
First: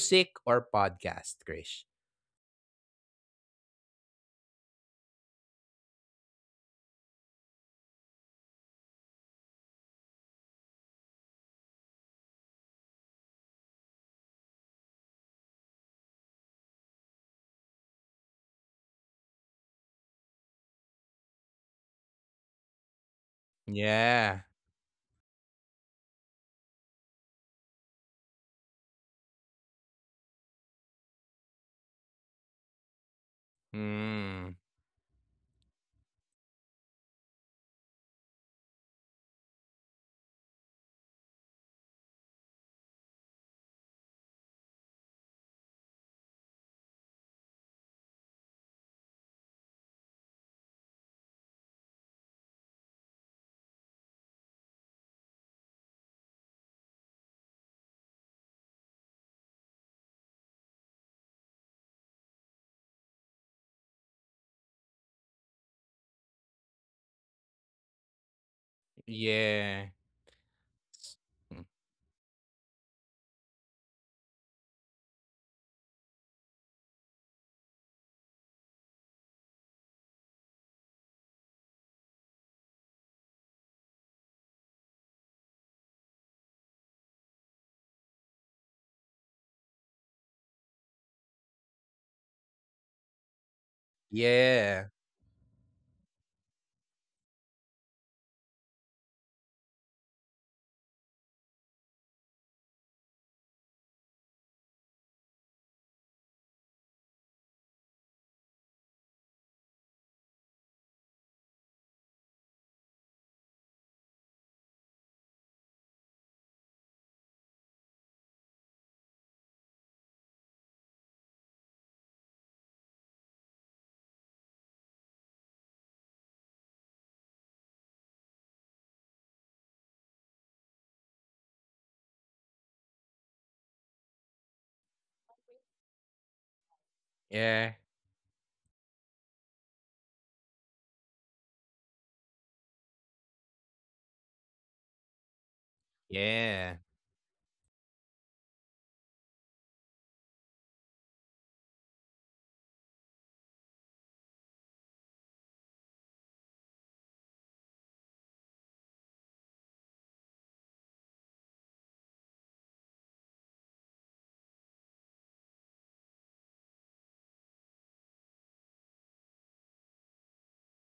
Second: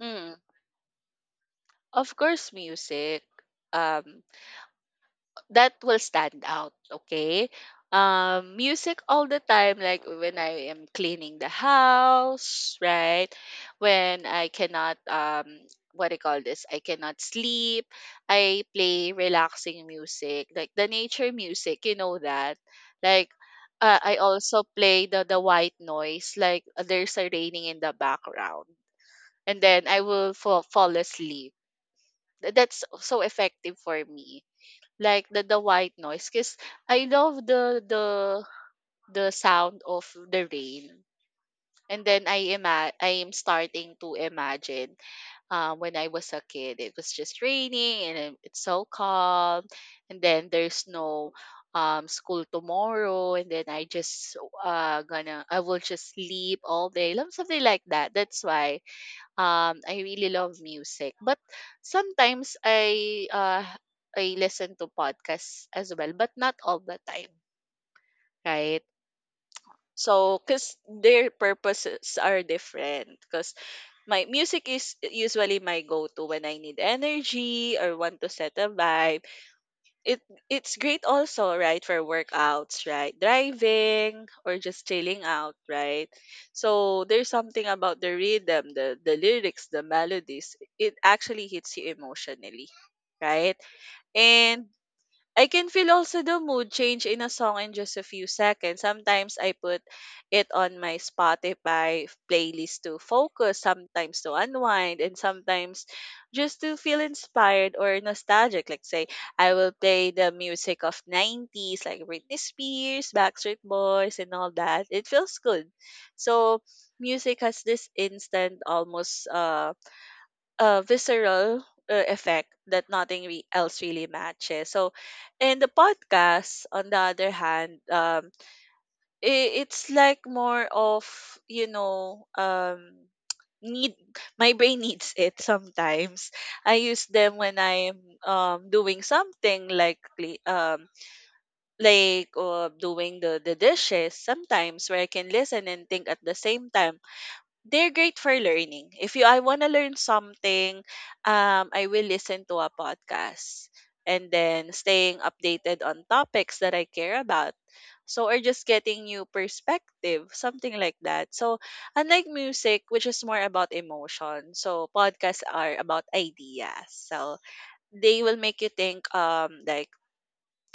Speaker 2: Hmm.
Speaker 1: or podcast, Krish?
Speaker 2: Of course music, um that will stand out, okay. Um music all the time, like when I am cleaning the house, right? When I cannot, um what I call this, I cannot sleep, I play relaxing music like the nature music, you know that, like, uh, I
Speaker 1: Yeah.
Speaker 2: also play the the white noise, like, uh, there's a raining in the background, and then I will fall, fall asleep. Th- that's so effective for me,
Speaker 1: Mm,
Speaker 2: like the the white noise, because I love the the the sound of the rain. And then I ima- I am starting to imagine, um, when I was a kid, it was just raining and it- it's so calm. And then there's no, um, school tomorrow. And then I just, uh, gonna I will just sleep all day, like, something like that. That's why, um, I really love music, but sometimes I uh, I listen to podcasts as well, but not all the time, right?
Speaker 1: yeah.
Speaker 2: So, because their
Speaker 1: Mm.
Speaker 2: purposes are different. Because my music is usually my go-to when I need energy or want to set a vibe. It it's great also, right, for workouts, right, driving, or just chilling out, right? So there's something about the rhythm, the the lyrics, the melodies. It actually hits you emotionally, right? And
Speaker 1: Yeah.
Speaker 2: I can feel also the mood change in a song in just a few seconds. Sometimes I put it on my Spotify playlist to focus, sometimes to unwind, and sometimes just to feel inspired or nostalgic. Like say, I will play the music of nineties like Britney Spears, Backstreet Boys, and all that. It feels good. So music has this instant, almost uh uh, visceral uh, effect that nothing re- else really matches. So, in the podcast, on the other hand, um, I it's like more of, you know, um need, my brain needs it sometimes. I use them when
Speaker 1: Yeah.
Speaker 2: I'm um doing something like cle- um like, uh, doing the the dishes sometimes, where I can listen and think at the
Speaker 1: Yeah.
Speaker 2: same time. They're great for learning. If you I want to learn something, um, I will listen to a podcast, and then staying updated on topics that I care about. So, or just getting new perspective, something like that. So unlike music, which is more about emotion, so podcasts are about ideas. So they will make you think, um like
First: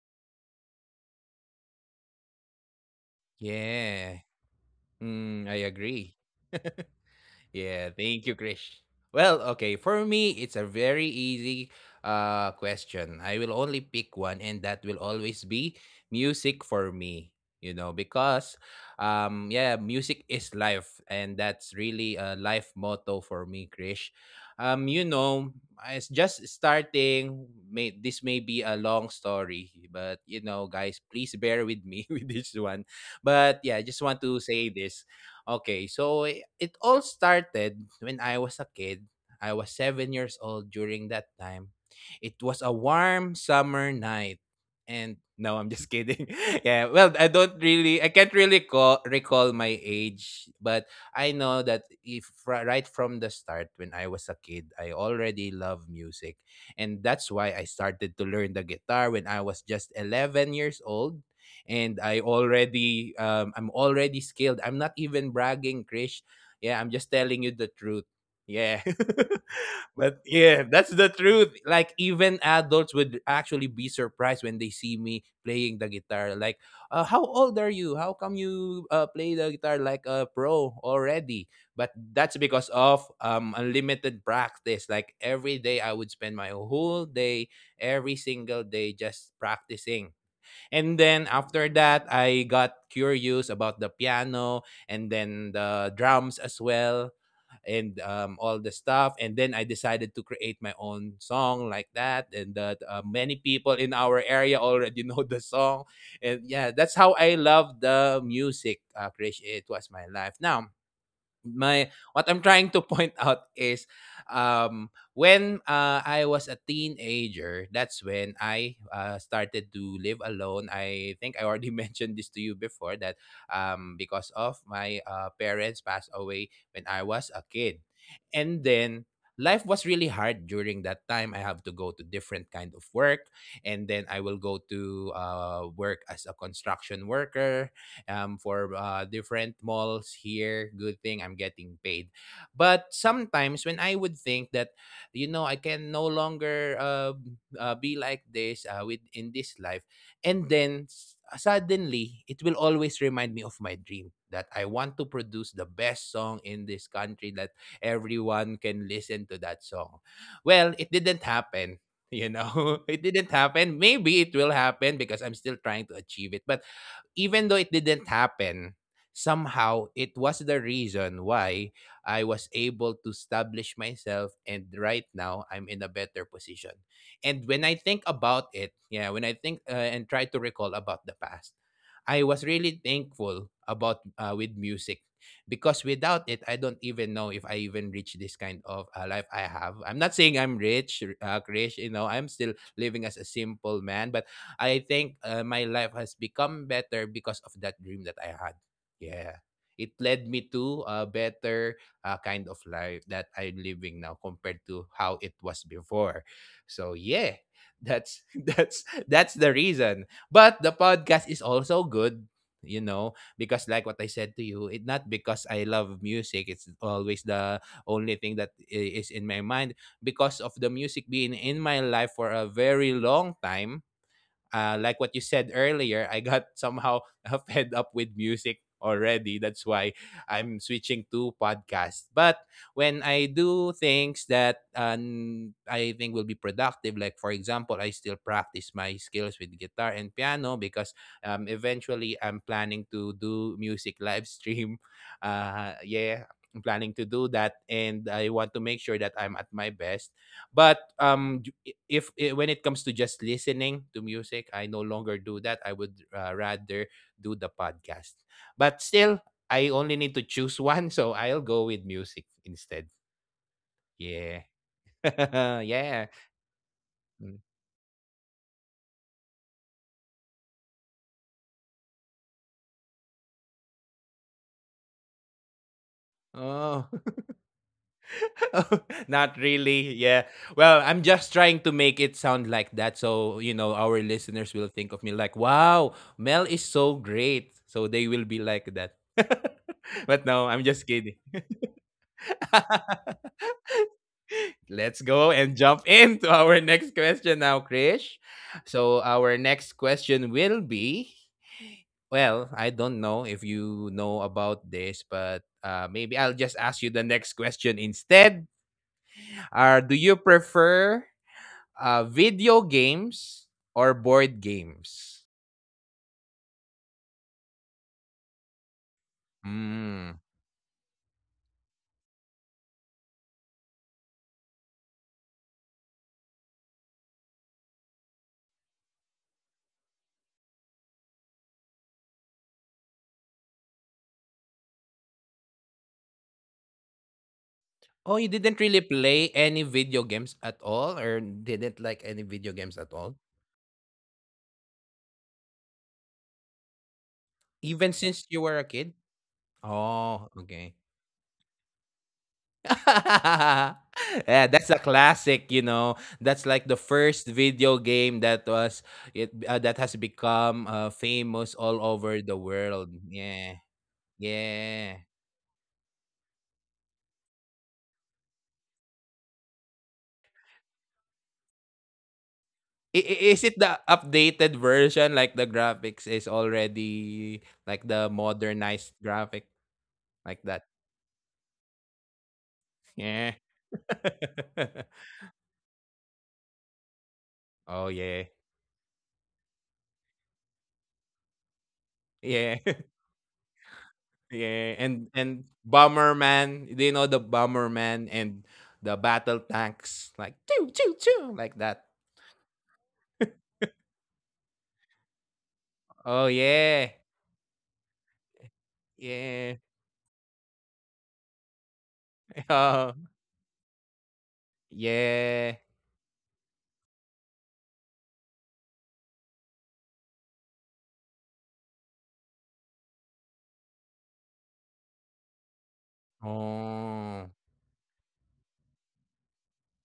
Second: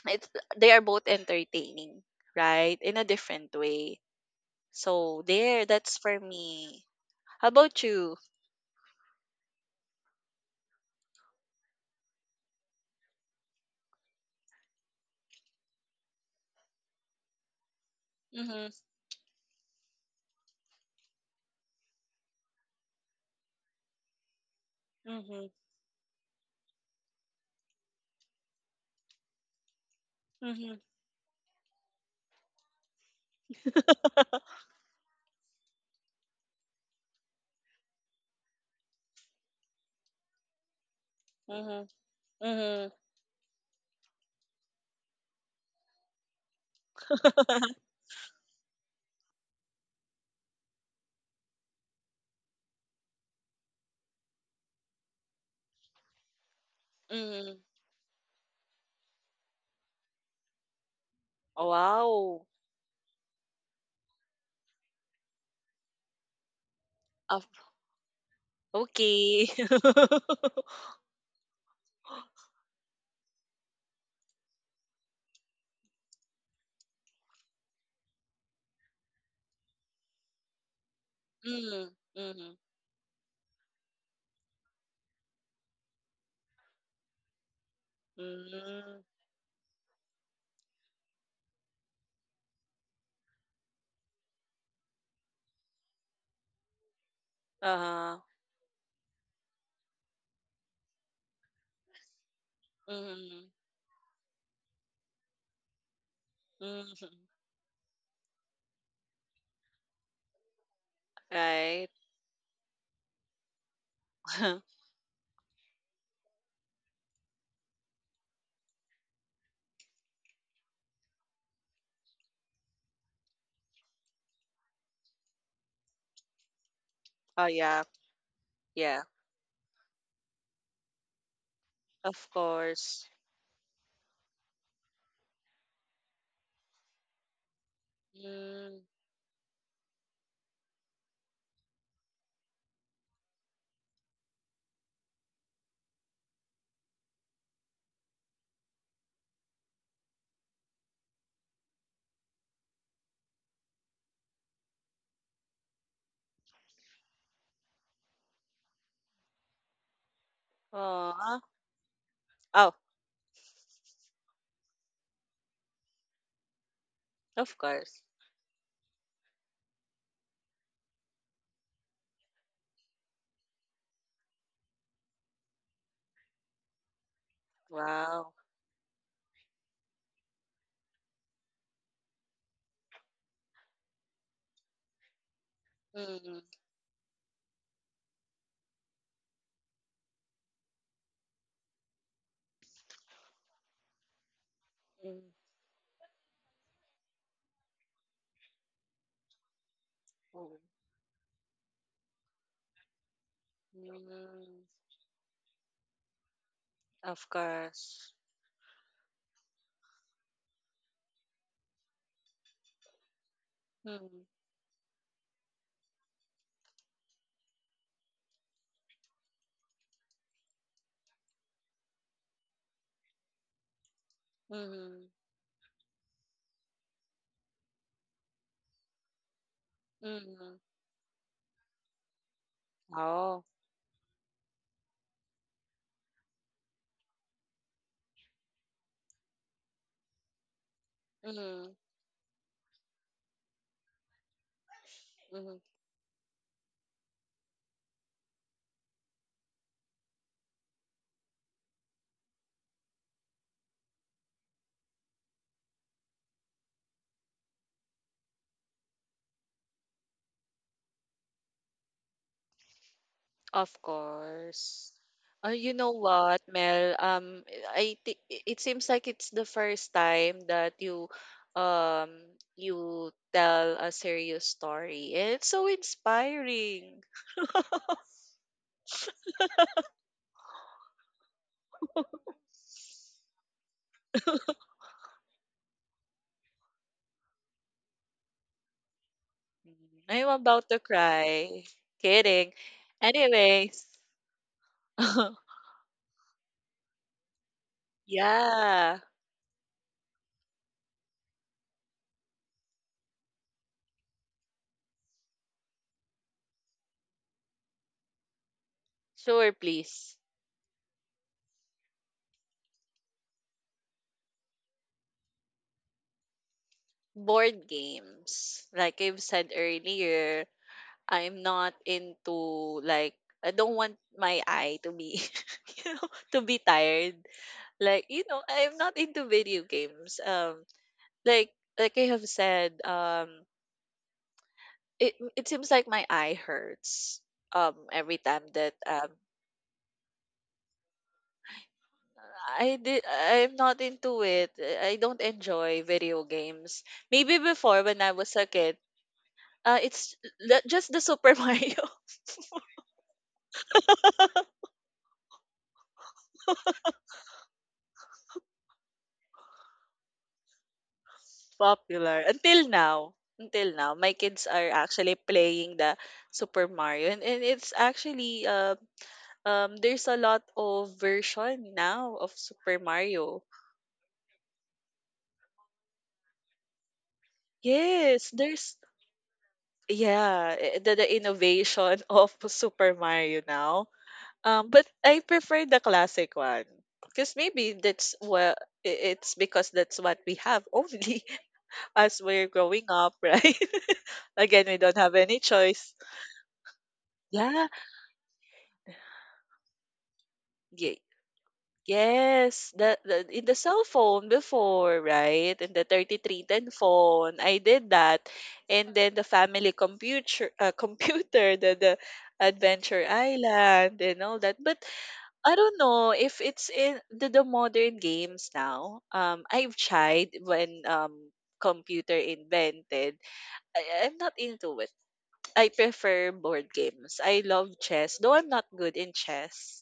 Speaker 2: it's they are both entertaining, right? In a different way.
Speaker 1: Yeah.
Speaker 2: So
Speaker 1: Mm,
Speaker 2: there,
Speaker 1: I
Speaker 2: that's
Speaker 1: agree.
Speaker 2: for me. How about
Speaker 1: Yeah,
Speaker 2: you?
Speaker 1: thank you, Krish. Well, okay, for me, it's a very easy uh, question. I will only pick one, and that will always be music for me, you know, because,
Speaker 2: Mhm,
Speaker 1: um, yeah, music is life, and that's really a life motto for me, Krish. Um, you
Speaker 2: mhm,
Speaker 1: know, it's just starting. May, this may be a long story, but you know,
Speaker 2: mhm.
Speaker 1: guys, please bear with me with this one. But yeah, I just want to say this. Okay, so i- it all started when I was a kid. I was seven years old during that time.
Speaker 2: Mhm,
Speaker 1: It was a
Speaker 2: mhm.
Speaker 1: warm summer night. And no, I'm just kidding. Yeah, well, I don't really, I can't really call, recall my age, but I know that if ri- right from the start, when I was a kid, I already love music. And that's
Speaker 2: Mhm.
Speaker 1: why I started to learn the guitar when I was just eleven years old and I
Speaker 2: Wow.
Speaker 1: already um, I'm already skilled. I'm not even bragging, Krish. Yeah, I'm just
Speaker 2: Of
Speaker 1: telling you the truth. Yeah.
Speaker 2: Okay.
Speaker 1: But yeah, that's the truth. Like even adults would actually be surprised when they see me playing the guitar. Like, uh, how old are you? How come you uh, play the guitar like a pro already?
Speaker 2: Mm,
Speaker 1: But that's
Speaker 2: mhm,
Speaker 1: because of um unlimited practice. Like every day I would spend my whole day, every single day
Speaker 2: mm.
Speaker 1: just practicing. And then after that, I got curious about the piano and then the drums as well and
Speaker 2: Uh-huh.
Speaker 1: um, all the stuff. And then I decided to create my own song like that. And that uh, many
Speaker 2: Mhm,
Speaker 1: people in our area already know the song. And yeah, that's
Speaker 2: mhm.
Speaker 1: how I love the music, uh, Krish. It was my life. Now,
Speaker 2: Right.
Speaker 1: my what I'm trying to point out is um when uh, I was a teenager, that's when I uh, started to live alone. I think I already mentioned this to you before that um because of my uh, parents passed away when I was
Speaker 2: Oh,
Speaker 1: a
Speaker 2: yeah.
Speaker 1: kid. And
Speaker 2: Yeah.
Speaker 1: then life was really hard during that time. I have to go to
Speaker 2: Of
Speaker 1: different kind of
Speaker 2: course.
Speaker 1: work and then I will go to uh, work as a construction worker um,
Speaker 2: Mm.
Speaker 1: for uh, different malls here. Good thing I'm getting paid. But sometimes when I would think that, you know, I can no longer uh, uh, be like this uh, with in this life, and then s- suddenly it will always remind me of my dream that I want to produce the best song in this country that everyone can listen to that song. Well, it didn't
Speaker 2: Aw.
Speaker 1: happen. You
Speaker 2: Oh,
Speaker 1: know, it didn't happen. Maybe it will happen because I'm still trying to achieve it. But even
Speaker 2: of
Speaker 1: though it
Speaker 2: course.
Speaker 1: didn't happen, somehow it was the reason why I was able to establish myself. And right now, I'm in a better position. And when I think
Speaker 2: Wow.
Speaker 1: about it, yeah, when I think uh, and try to recall about the past, I was really thankful about uh, with music because without
Speaker 2: Mm,
Speaker 1: it, I don't even know if I even reach this kind of uh, life I have. I'm not saying I'm rich, uh, rich. You know, I'm still living as a simple man, but I think
Speaker 2: mm,
Speaker 1: uh, my life has become better because of that dream that I had. Yeah. It led me
Speaker 2: mm,
Speaker 1: to a better uh, kind of life that I'm living now
Speaker 2: mm.
Speaker 1: compared to how it was before. So
Speaker 2: Of
Speaker 1: yeah,
Speaker 2: course.
Speaker 1: that's that's that's the reason. But the podcast is also good, you know, because like what I
Speaker 2: Mm,
Speaker 1: said to you, it not because I love music. It's always the only thing that i- is in my mind because of the music being in my life for a very long time uh, like
Speaker 2: mhm,
Speaker 1: what you said earlier, I got somehow fed up with music already. That's why
Speaker 2: mhm.
Speaker 1: I'm switching to podcast. But when I
Speaker 2: Oh.
Speaker 1: do things that um, I think will be productive, like for example, I still practice my skills with guitar and piano because um,
Speaker 2: Mhm,
Speaker 1: eventually I'm planning to do music live stream.
Speaker 2: mhm.
Speaker 1: Uh, yeah. I'm planning to do that, and I want to make sure that I'm at my best. But um, d- I- if, I when it comes to just listening to music, I no longer do that. I would uh, rather do the podcast. But still, I only need to choose one, so I'll go with music instead.
Speaker 2: Of
Speaker 1: Yeah,
Speaker 2: course. Uh, you know
Speaker 1: yeah.
Speaker 2: what, Mel?
Speaker 1: Mm.
Speaker 2: Um, I think it seems like it's the first time that you, um, you tell a serious story. And it's so
Speaker 1: Oh,
Speaker 2: inspiring.
Speaker 1: not really. Yeah. Well, I'm just trying to make it sound like that, so you know our listeners will think of me like, "Wow, Mel is so great." So they will be like that.
Speaker 2: Mm, I'm
Speaker 1: But no, I'm
Speaker 2: about to
Speaker 1: just kidding.
Speaker 2: cry. Kidding. Anyways,
Speaker 1: Let's go and jump into our next question now, Krish.
Speaker 2: yeah,
Speaker 1: So, our next question will be well, I don't know if you know about this, but uh, maybe I'll just ask you the next question instead.
Speaker 2: sure,
Speaker 1: Uh, do
Speaker 2: please.
Speaker 1: you prefer uh, video games or board games?
Speaker 2: Board games, like I've said
Speaker 1: Mm.
Speaker 2: earlier, I'm not into like I don't want my eye to be you know, to be tired. Like, you know, I'm not into video games. Um like like I have said, um it it seems like my eye hurts um every
Speaker 1: Oh, you
Speaker 2: time
Speaker 1: didn't
Speaker 2: that
Speaker 1: really
Speaker 2: um
Speaker 1: play any video games at all, or didn't like any video
Speaker 2: I
Speaker 1: games at
Speaker 2: did.
Speaker 1: all,
Speaker 2: I'm not into it. I don't enjoy video games. Maybe before
Speaker 1: even
Speaker 2: when I
Speaker 1: since
Speaker 2: was
Speaker 1: you
Speaker 2: a
Speaker 1: were a
Speaker 2: kid,
Speaker 1: kid?
Speaker 2: uh it's
Speaker 1: Oh,
Speaker 2: l-
Speaker 1: okay.
Speaker 2: just the Super Mario.
Speaker 1: Yeah, that's a classic, you know. That's like the first video game that was it uh, that has become uh, famous all
Speaker 2: Popular
Speaker 1: over the
Speaker 2: until
Speaker 1: world.
Speaker 2: now,
Speaker 1: Yeah.
Speaker 2: until now. My kids are
Speaker 1: Yeah.
Speaker 2: actually playing the Super Mario, and, and it's actually, uh, um there's a lot of version now of Super
Speaker 1: I- i- Is
Speaker 2: Mario.
Speaker 1: it the updated version like the graphics is already like the
Speaker 2: Yes, there's
Speaker 1: modernized graphic like
Speaker 2: yeah,
Speaker 1: that?
Speaker 2: eh, the, the innovation of Super
Speaker 1: Yeah.
Speaker 2: Mario now. Um but I prefer the classic one, because maybe
Speaker 1: Oh
Speaker 2: that's
Speaker 1: yeah.
Speaker 2: what it's because that's what we have only as we're
Speaker 1: Yeah.
Speaker 2: growing up, right? Again,
Speaker 1: Yeah,
Speaker 2: we don't
Speaker 1: and
Speaker 2: have any
Speaker 1: and
Speaker 2: choice.
Speaker 1: Bomberman, do you know the
Speaker 2: Yeah,
Speaker 1: Bomberman and the battle tanks like choo choo
Speaker 2: yeah.
Speaker 1: choo like that.
Speaker 2: Yes, the, the in the cell phone before, right? In the
Speaker 1: Oh
Speaker 2: thirty-three ten
Speaker 1: yeah.
Speaker 2: phone, I did that. And then the
Speaker 1: Yeah.
Speaker 2: family computer, uh, computer, the the
Speaker 1: Oh,
Speaker 2: Adventure Island and all that. But
Speaker 1: yeah.
Speaker 2: I don't know if it's in the, the modern games now. Um, I've tried when um computer invented. I, I'm not into it. I prefer board games.
Speaker 1: Oh.
Speaker 2: I love chess, though I'm not good in chess.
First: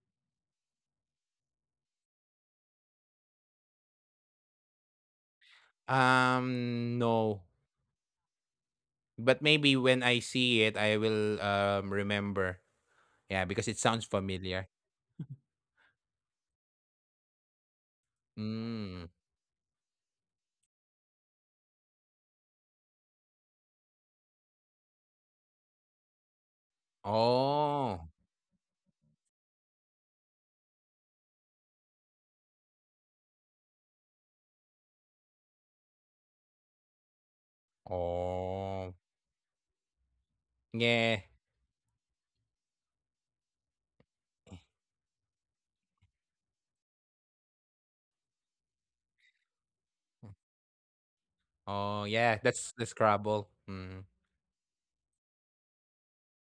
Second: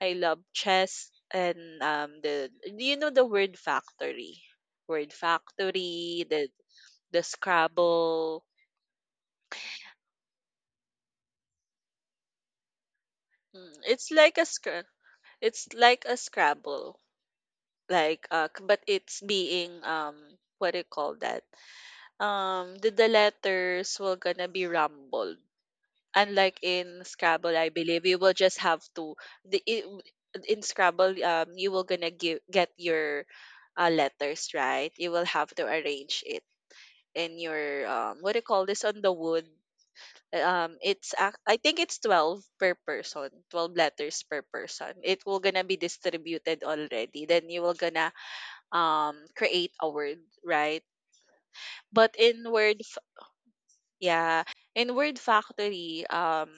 Speaker 2: I love chess and um the do you know the word factory? Word factory, the
Speaker 1: Um
Speaker 2: the
Speaker 1: no.
Speaker 2: Scrabble.
Speaker 1: But maybe when I see it I will um remember. Yeah, because it
Speaker 2: Mm,
Speaker 1: sounds
Speaker 2: It's like a
Speaker 1: familiar.
Speaker 2: scr- it's like a Scrabble. Like uh k- but
Speaker 1: Mm.
Speaker 2: it's being um what do you call that? Um the, the letters will gonna be rumbled. Unlike in Scrabble, I believe
Speaker 1: Oh.
Speaker 2: you will just have to, the i- w- in Scrabble, um you will gonna give get your uh, letters, right. You will have to arrange it in your, um what do you call this,
Speaker 1: Oh.
Speaker 2: on the wood. Um, it's
Speaker 1: Yeah.
Speaker 2: ac- I think it's twelve per person, twelve letters per person. It will gonna be distributed already. Then you will gonna um create a word, right?
Speaker 1: Oh
Speaker 2: But
Speaker 1: yeah,
Speaker 2: in word,
Speaker 1: that's the
Speaker 2: f-
Speaker 1: Scrabble. Mm.
Speaker 2: yeah, in word factory, um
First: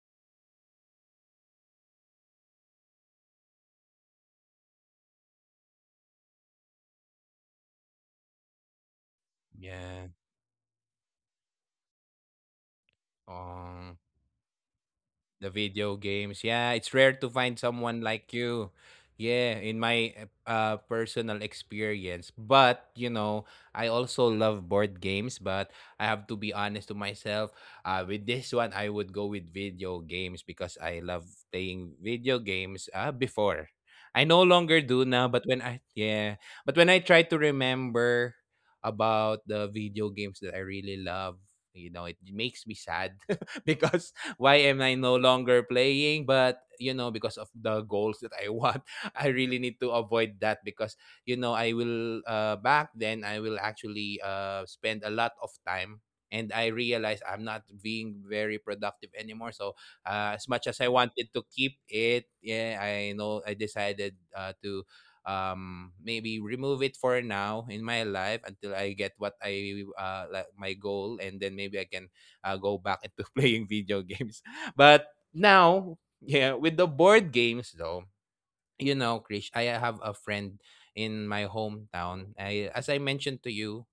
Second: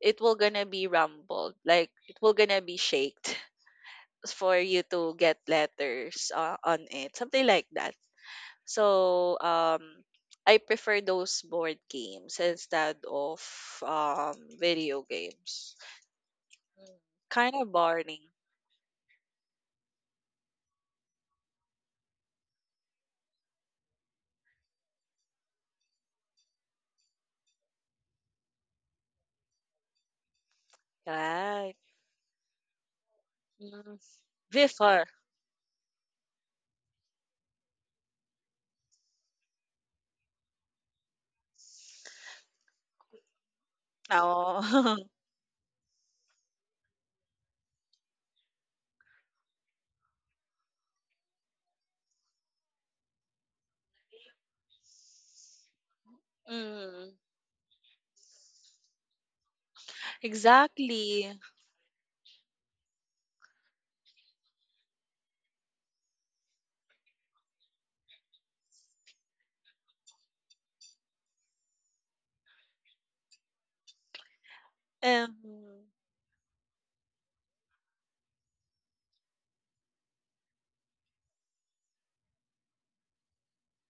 Speaker 2: it will gonna be rumbled, like it will gonna be shaked for you to get letters uh, on it, something like that, so um
Speaker 1: Yeah.
Speaker 2: I prefer those board games instead of
Speaker 1: Oh.
Speaker 2: um video
Speaker 1: The
Speaker 2: games,
Speaker 1: video games. Yeah, it's rare to
Speaker 2: kind
Speaker 1: find
Speaker 2: of
Speaker 1: someone
Speaker 2: boring,
Speaker 1: like you. Yeah, in my uh, uh, personal experience. But, you know, I also love board games, but I have to be honest to myself. Uh, with this one, I would go with video games because I love
Speaker 2: right?
Speaker 1: playing video games uh, before.
Speaker 2: Mm.
Speaker 1: I no longer do
Speaker 2: Before.
Speaker 1: now, but when I, yeah, but when I try to remember about the video games that I really love, you know, it makes me sad because why am I
Speaker 2: Oh.
Speaker 1: no longer playing? But you know, because of the goals that I want, I really need to avoid that because you know I will uh, back then I will actually uh, spend a lot of time. And I
Speaker 2: mm.
Speaker 1: realize I'm not being very productive anymore. So uh, as much as I wanted
Speaker 2: Exactly.
Speaker 1: to keep it, yeah, I know I decided uh, to um maybe remove it for now in my life until I get what I uh like my goal, and then maybe I can uh, go back into playing video games. But
Speaker 2: um,
Speaker 1: now, yeah, with the board games though, you know, Krish, I have a friend in my hometown. I, as I mentioned to you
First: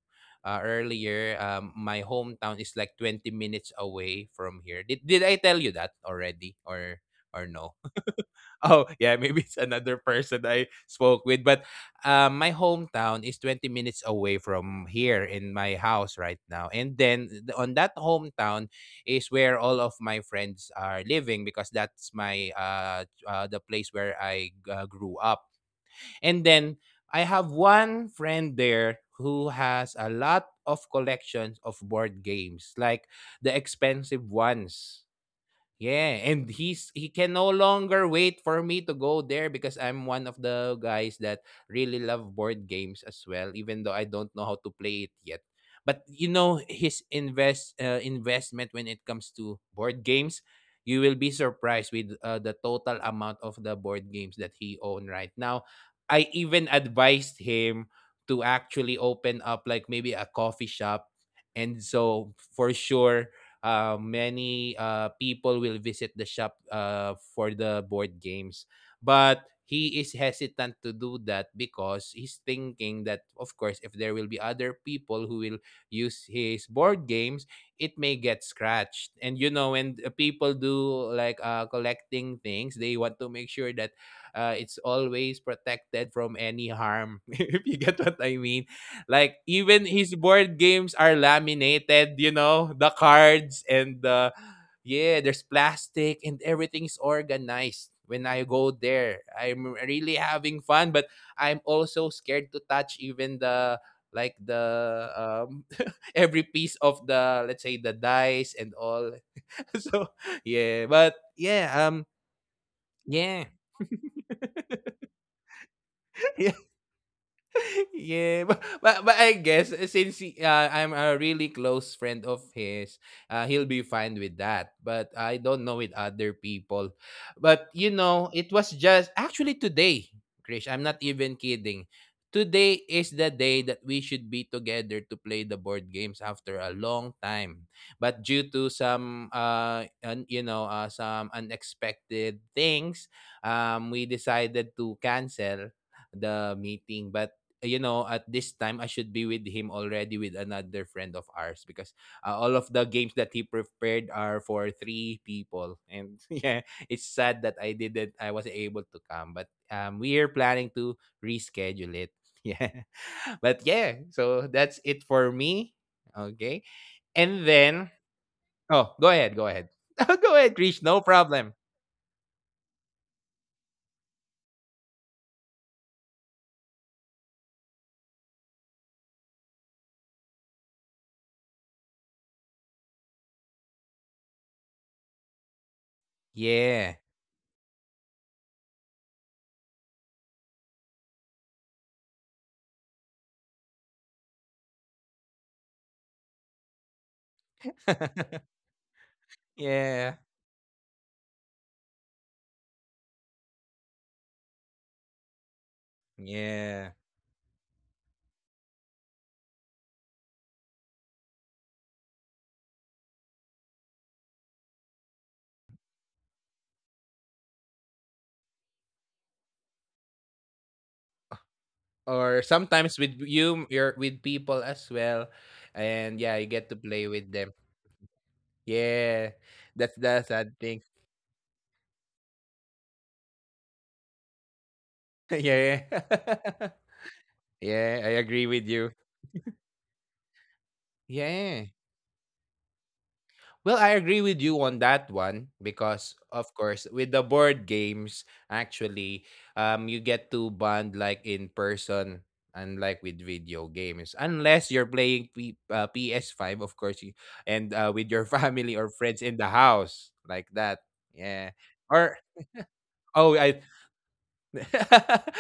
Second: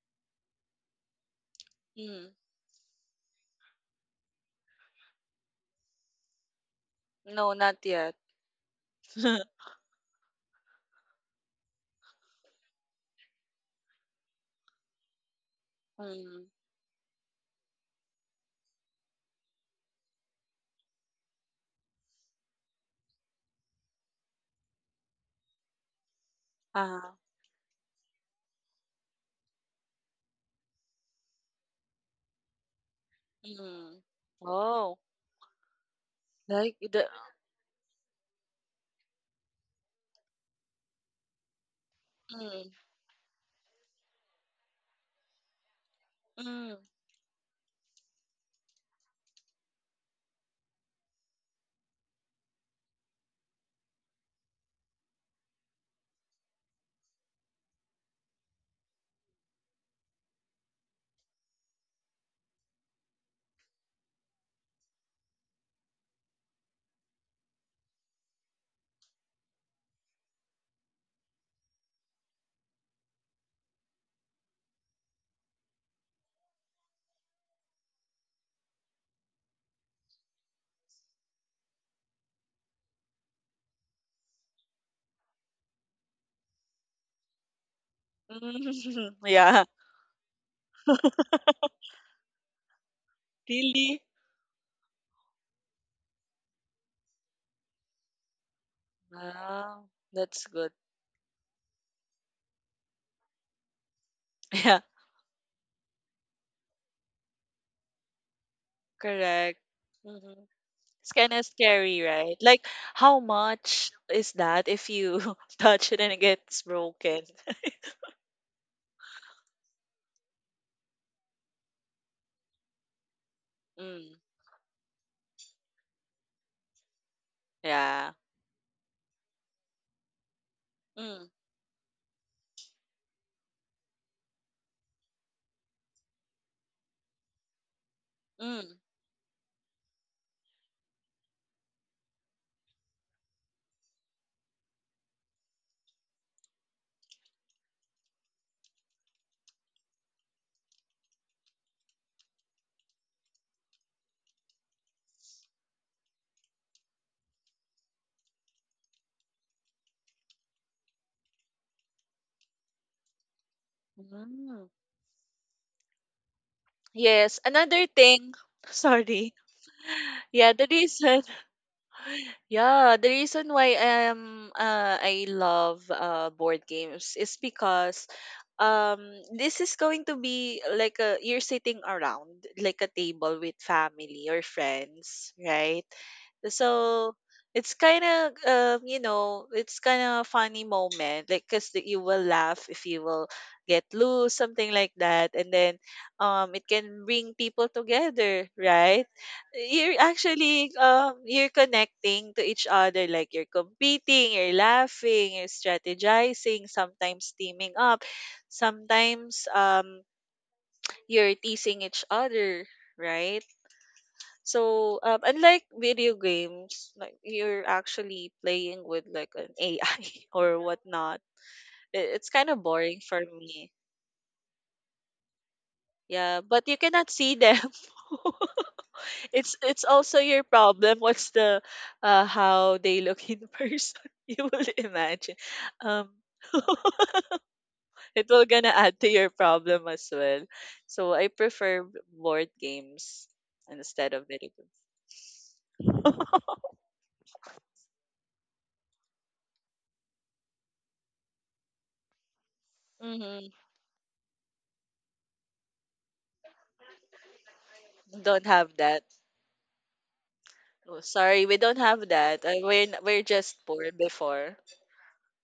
Speaker 1: uh, earlier, um, my
Speaker 2: mm.
Speaker 1: hometown is like twenty minutes away from here. Did, did I tell you that already, or or
Speaker 2: No, not
Speaker 1: no?
Speaker 2: yet.
Speaker 1: Oh, yeah, maybe it's another person I spoke with. But um, my hometown is twenty minutes away from here in my house right
Speaker 2: mm.
Speaker 1: now. And then th- on that hometown is where all of my friends are living because that's my uh, uh the place where I uh, grew up. And then
Speaker 2: uh,
Speaker 1: I have one friend there who has a lot of collections of board games, like the
Speaker 2: mm.
Speaker 1: expensive
Speaker 2: Oh,
Speaker 1: ones. Yeah, and
Speaker 2: like
Speaker 1: he's
Speaker 2: the.
Speaker 1: he can no longer wait for me to go there because I'm one of the guys that really love
Speaker 2: Mm,
Speaker 1: board games as well, even though I don't know how to play it yet. But you know
Speaker 2: mm,
Speaker 1: his invest uh, investment when it comes to board games, you will be surprised with uh, the total amount of the board games that he own right now. I even advised him to actually open up like maybe a coffee shop, and so for sure uh, many uh, people will visit the shop uh, for the board games. But he is hesitant to do that because he's thinking that, of course, if there will be other people who will use his board games, it may get scratched. And you know, when uh, people do like uh, collecting things, they want to make sure that uh, it's always protected from any harm. If you get what I mean.
Speaker 2: mm.
Speaker 1: Like
Speaker 2: Yeah.
Speaker 1: even his board games are laminated, you know, the cards
Speaker 2: Really?
Speaker 1: and the yeah, there's plastic and everything's organized. When I go there, I'm
Speaker 2: Wow.
Speaker 1: really
Speaker 2: That's
Speaker 1: having
Speaker 2: good.
Speaker 1: fun, but I'm also scared to touch even the like
Speaker 2: Yeah.
Speaker 1: the um every piece of the, let's say, the dice and all.
Speaker 2: Correct.
Speaker 1: So
Speaker 2: Mm-hmm.
Speaker 1: yeah,
Speaker 2: It's
Speaker 1: but
Speaker 2: kind of
Speaker 1: yeah,
Speaker 2: scary,
Speaker 1: um
Speaker 2: right? Like, how
Speaker 1: yeah.
Speaker 2: much is that if you touch it and it gets broken?
Speaker 1: Yeah, but, but but I guess uh, since he, uh, I'm a really close friend of his, uh, he'll be
Speaker 2: Mm,
Speaker 1: fine with that. But I don't know with other people. But you
Speaker 2: yeah.
Speaker 1: know, it was just actually today, Krish. I'm not
Speaker 2: Mm,
Speaker 1: even kidding. Today is the day that we should be together to play the board games after a long time. But due to
Speaker 2: mm,
Speaker 1: some uh un, you know, uh, some unexpected things, um we decided to cancel the meeting. But you know, at this time I should be with him already with another friend of ours because uh, all of the games that he prepared are for three people. And yeah, it's sad that I didn't I wasn't able to come, but um we are planning to reschedule it. Yeah. But yeah, so
Speaker 2: mm.
Speaker 1: that's it for me. Okay.
Speaker 2: Yes.
Speaker 1: And
Speaker 2: Another
Speaker 1: then
Speaker 2: thing.
Speaker 1: oh, go
Speaker 2: Sorry.
Speaker 1: ahead, go ahead. Go
Speaker 2: Yeah,
Speaker 1: ahead,
Speaker 2: the
Speaker 1: Krish, no
Speaker 2: reason
Speaker 1: problem.
Speaker 2: Yeah, the reason why um uh, I love uh board games is because um this is going to be like a you're sitting around like a table with family or friends, right?
Speaker 1: Yeah.
Speaker 2: So it's kind of um, you know, it's kind of funny moment, like because you will laugh if you will get loose something like that. And then um it can bring people together, right? You're
Speaker 1: Yeah.
Speaker 2: actually um you're connecting to each other, like you're competing, you're laughing, you're strategizing,
Speaker 1: Yeah.
Speaker 2: sometimes teaming up, sometimes um you're teasing each other, right? So, um, unlike video games, like you're actually playing with like an A I or whatnot. It, it's kind
Speaker 1: Or
Speaker 2: of boring
Speaker 1: sometimes
Speaker 2: for
Speaker 1: with
Speaker 2: me.
Speaker 1: you, you're with people as well, and
Speaker 2: Yeah,
Speaker 1: yeah, you
Speaker 2: but you
Speaker 1: get to
Speaker 2: cannot
Speaker 1: play
Speaker 2: see
Speaker 1: with
Speaker 2: them.
Speaker 1: them. Yeah,
Speaker 2: it's it's
Speaker 1: that's
Speaker 2: also
Speaker 1: the
Speaker 2: your
Speaker 1: sad thing.
Speaker 2: problem. What's the uh, How they look in person? You will imagine.
Speaker 1: Yeah.
Speaker 2: Um,
Speaker 1: Yeah, I
Speaker 2: it will
Speaker 1: agree
Speaker 2: gonna
Speaker 1: with you.
Speaker 2: add to your problem as well. So I
Speaker 1: Yeah.
Speaker 2: prefer b- board games
Speaker 1: Well, I
Speaker 2: instead
Speaker 1: agree
Speaker 2: of
Speaker 1: with
Speaker 2: video
Speaker 1: you
Speaker 2: games.
Speaker 1: on that one because, of course, with the board games, actually, um, you get to bond like in person, unlike with
Speaker 2: Mm-hmm.
Speaker 1: video games. Unless you're playing P- uh, P S five, of course, you, and uh, with your
Speaker 2: Don't have
Speaker 1: family or
Speaker 2: that.
Speaker 1: friends in the house, like that.
Speaker 2: Oh, sorry, we
Speaker 1: Yeah.
Speaker 2: don't have
Speaker 1: Or,
Speaker 2: that. Uh, We're n- we're
Speaker 1: oh, I
Speaker 2: just poor before.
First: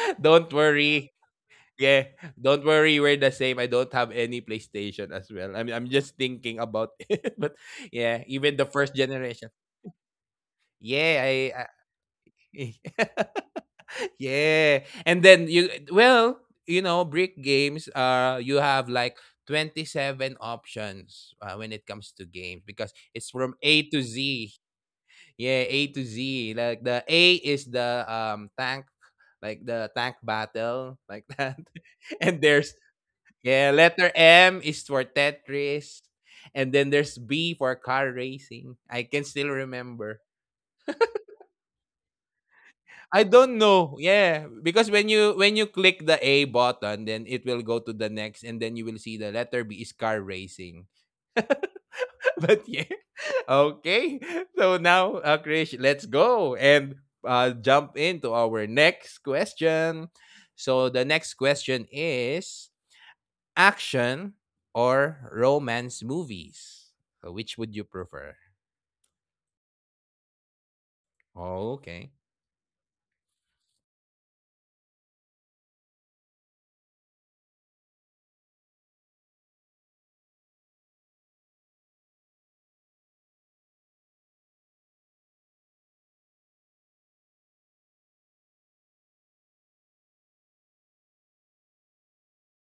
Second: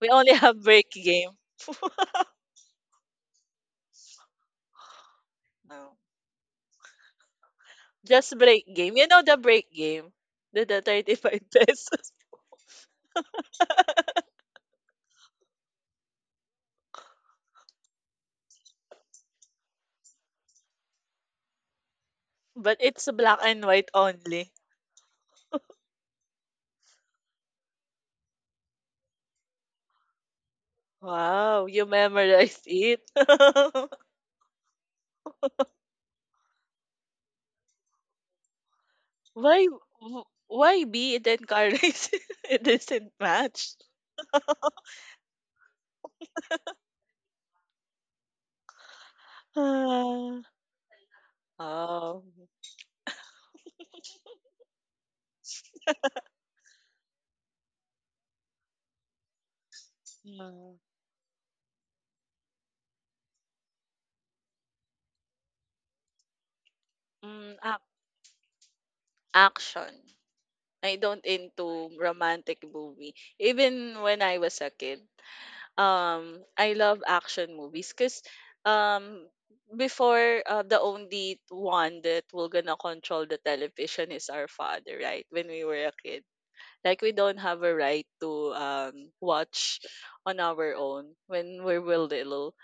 Speaker 2: We only
Speaker 1: don't
Speaker 2: have break
Speaker 1: worry.
Speaker 2: game.
Speaker 1: Yeah, don't worry, we're the same. I don't have any PlayStation as well. I'm, I'm
Speaker 2: No.
Speaker 1: just thinking about it. But yeah,
Speaker 2: Just
Speaker 1: even
Speaker 2: break
Speaker 1: the first
Speaker 2: game. You know the
Speaker 1: generation.
Speaker 2: break game? The, the
Speaker 1: Yeah, I,
Speaker 2: thirty-five
Speaker 1: I
Speaker 2: pesos.
Speaker 1: yeah. And then you well, you know, brick games uh you have like twenty seven options uh, when it comes to games
Speaker 2: But
Speaker 1: because
Speaker 2: it's
Speaker 1: it's
Speaker 2: black
Speaker 1: from
Speaker 2: and
Speaker 1: A
Speaker 2: white
Speaker 1: to
Speaker 2: only.
Speaker 1: Z. Yeah, A to Z. Like the A is the um tank, like the tank battle, like that.
Speaker 2: Wow, you
Speaker 1: And
Speaker 2: memorized
Speaker 1: there's
Speaker 2: it.
Speaker 1: yeah, letter M is for Tetris. And then there's B for car racing. I can still
Speaker 2: why
Speaker 1: remember.
Speaker 2: w- Why B? It encourages, it doesn't
Speaker 1: I don't
Speaker 2: match?
Speaker 1: know. Yeah, because when you when you click the A button, then it will go to the next, and then you will see the letter B is car racing.
Speaker 2: Ah. Oh.
Speaker 1: But yeah, okay. So now, uh, Krish, let's go and uh, jump into our next question.
Speaker 2: Mm.
Speaker 1: So the next question is action or romance movies. So which
Speaker 2: Mm,
Speaker 1: would you
Speaker 2: ac-
Speaker 1: prefer?
Speaker 2: Action. I don't
Speaker 1: Oh,
Speaker 2: into
Speaker 1: okay.
Speaker 2: romantic movie. Even when I was a kid, um, I love action movies because um, before uh, the only one that will gonna control the television is our father, right? When we were a kid, like we don't have a right to um watch on our own when we were little.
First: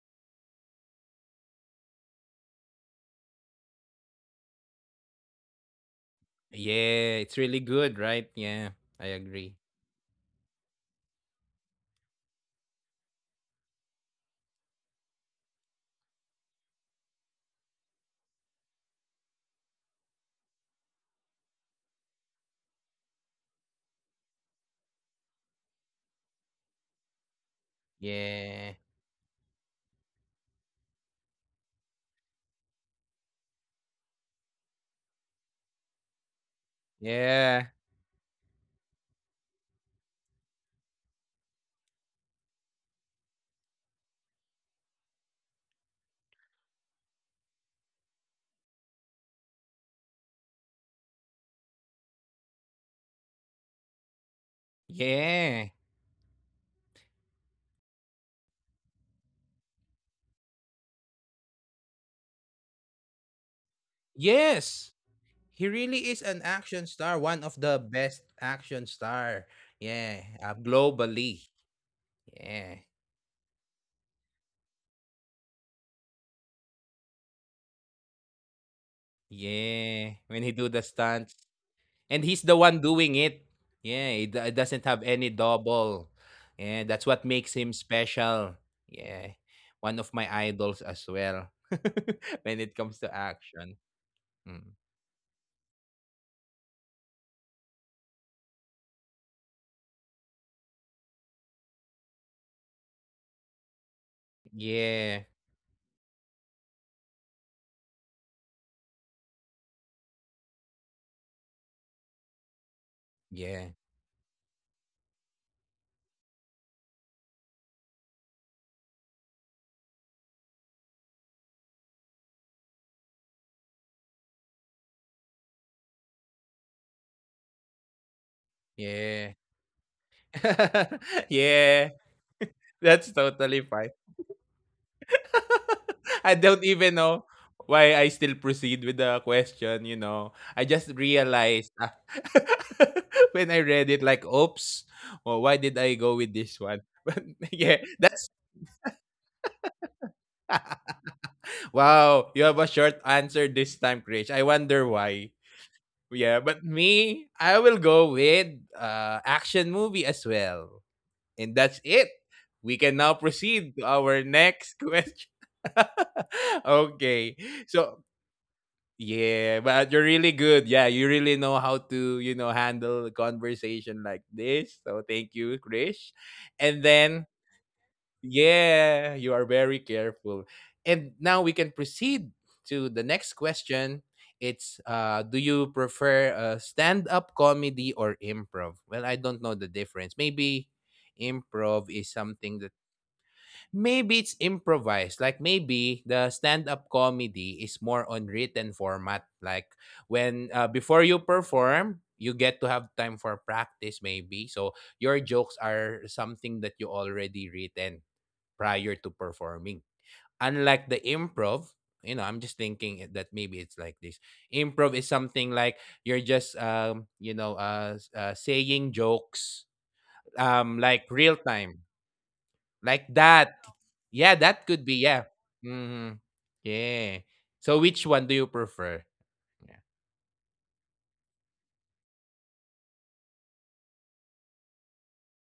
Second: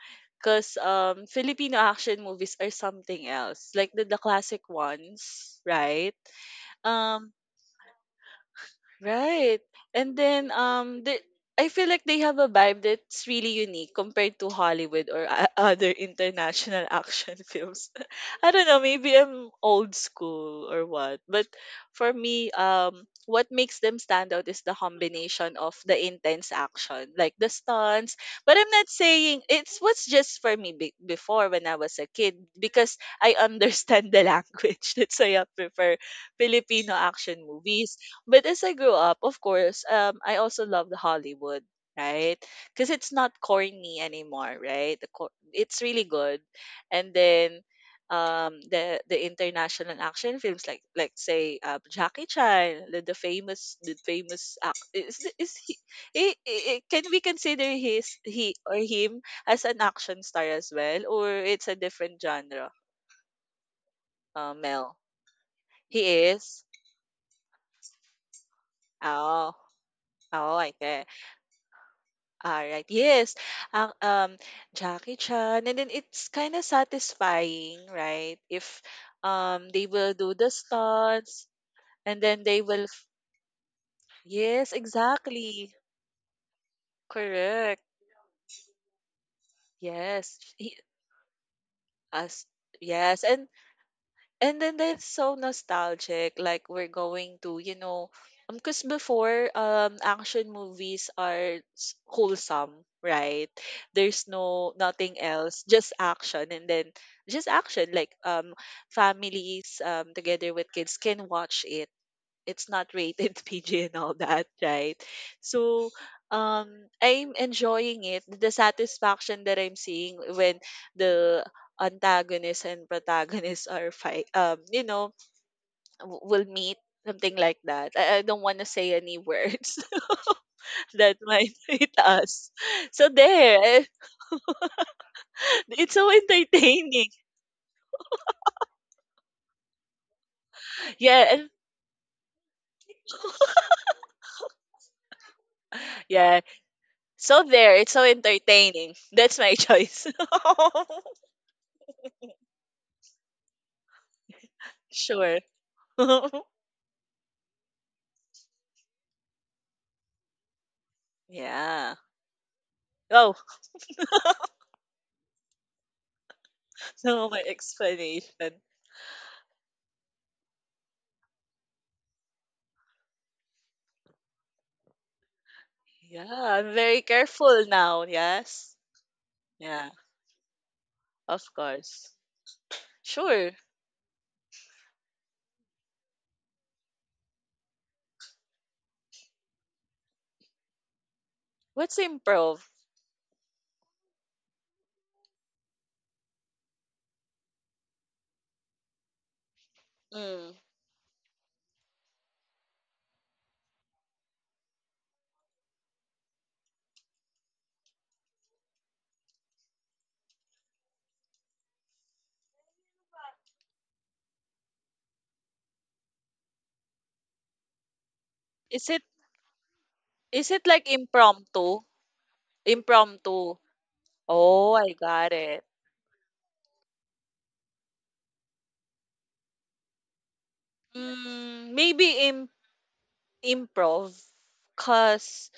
Speaker 2: Because um, Filipino action movies are something else, like the, the classic ones, right?
Speaker 1: Yeah,
Speaker 2: Um.
Speaker 1: it's really good, right? Yeah, I agree.
Speaker 2: Right. And then um the I feel like they have a vibe that's really unique compared to Hollywood or o- other international action films. I don't know, maybe I'm old school or what. But for me, um what makes them stand out is the combination of the intense action, like the stunts. But I'm
Speaker 1: Yeah.
Speaker 2: not saying it's what's just for me be- before, when I was a kid, because I understand the language. That's why I prefer Filipino action
Speaker 1: Yeah.
Speaker 2: movies. But as I grew up, of course, um, I also love the Hollywood, right? Because it's not corny anymore, right? The cor- it's really good. And then um, the the international action films like like say uh, Jackie Chan, the, the famous the famous ac- is is he,
Speaker 1: Yeah.
Speaker 2: I I can we consider his he or him as an action star as well, or it's a different genre? Uh, Mel,
Speaker 1: Yes. He really
Speaker 2: he
Speaker 1: is an
Speaker 2: is.
Speaker 1: action star, one of the best action
Speaker 2: Oh,
Speaker 1: star. Yeah,
Speaker 2: oh,
Speaker 1: uh,
Speaker 2: I.
Speaker 1: globally.
Speaker 2: Alright,
Speaker 1: Yeah.
Speaker 2: yes. Ang um, Jackie Chan, and then it's kind of satisfying, right? If um they will do
Speaker 1: Yeah,
Speaker 2: the
Speaker 1: when he do the
Speaker 2: stunts,
Speaker 1: stunts
Speaker 2: and then
Speaker 1: and
Speaker 2: they
Speaker 1: he's the
Speaker 2: will, f-
Speaker 1: one doing it. Yeah, he
Speaker 2: yes,
Speaker 1: do- doesn't have any
Speaker 2: exactly,
Speaker 1: double. Yeah, that's what makes
Speaker 2: correct,
Speaker 1: him special. Yeah. One of
Speaker 2: yes,
Speaker 1: my
Speaker 2: he,
Speaker 1: idols as well
Speaker 2: us,
Speaker 1: when it
Speaker 2: yes,
Speaker 1: comes to
Speaker 2: and
Speaker 1: action.
Speaker 2: And then
Speaker 1: Mm.
Speaker 2: that's so nostalgic. Like we're going to, you know, um, because before um action movies are s- wholesome, right? There's no nothing
Speaker 1: Yeah.
Speaker 2: else, just action, and then just action. Like um families um together with kids can watch it, it's not rated P G and
Speaker 1: Yeah.
Speaker 2: all that, right? So um I'm enjoying it. The satisfaction that I'm seeing when the antagonist and protagonist are fight um, you know, w- will meet something like that. I, I don't want to say any
Speaker 1: Yeah.
Speaker 2: words that might hit
Speaker 1: Yeah.
Speaker 2: us. So
Speaker 1: That's
Speaker 2: there, eh,
Speaker 1: totally fine.
Speaker 2: it's so
Speaker 1: I don't
Speaker 2: entertaining.
Speaker 1: even know why I still proceed with the question, you know. I just
Speaker 2: Yeah, and-
Speaker 1: realized ah, when I read it, like, oops, well, why did I go
Speaker 2: yeah.
Speaker 1: with this one? But
Speaker 2: So there, it's
Speaker 1: yeah,
Speaker 2: so
Speaker 1: that's
Speaker 2: entertaining. That's my choice.
Speaker 1: wow, you have a short answer this time, Krish. I wonder
Speaker 2: sure.
Speaker 1: why. Yeah, but me, I will go with uh, action movie as well. And that's
Speaker 2: Yeah.
Speaker 1: it. We can now
Speaker 2: Oh,
Speaker 1: proceed to our next question.
Speaker 2: no. My
Speaker 1: Okay. So
Speaker 2: explanation.
Speaker 1: yeah, but you're really good. Yeah, you really know how to, you know, handle a conversation like this. So thank you, Krish.
Speaker 2: Yeah, I'm
Speaker 1: And
Speaker 2: very
Speaker 1: then,
Speaker 2: careful now. Yes.
Speaker 1: yeah, you are very
Speaker 2: Yeah,
Speaker 1: careful. And now
Speaker 2: of
Speaker 1: we can
Speaker 2: course.
Speaker 1: proceed to the next
Speaker 2: Sure.
Speaker 1: question. It's uh do you prefer uh, stand-up comedy or improv? Well, I don't know the difference. Maybe improv
Speaker 2: What's
Speaker 1: is something
Speaker 2: improv?
Speaker 1: that maybe it's improvised. Like maybe the stand-up comedy is more on written format. Like
Speaker 2: Mm.
Speaker 1: when uh, before you perform, you get to have time for practice maybe. So your jokes are something that you already written prior to performing. Unlike the improv, you know, I'm just thinking it- that maybe it's like this. Improv is something like you're just um, you know, uh, s- uh
Speaker 2: Is
Speaker 1: saying
Speaker 2: it
Speaker 1: jokes
Speaker 2: is it
Speaker 1: um
Speaker 2: like
Speaker 1: like real
Speaker 2: impromptu?
Speaker 1: time. Like
Speaker 2: Impromptu.
Speaker 1: that yeah,
Speaker 2: Oh,
Speaker 1: that could
Speaker 2: I
Speaker 1: be, yeah.
Speaker 2: got it.
Speaker 1: Mhm. Yeah. So which one do you prefer? Yeah.
Speaker 2: Mm, maybe im improv, cause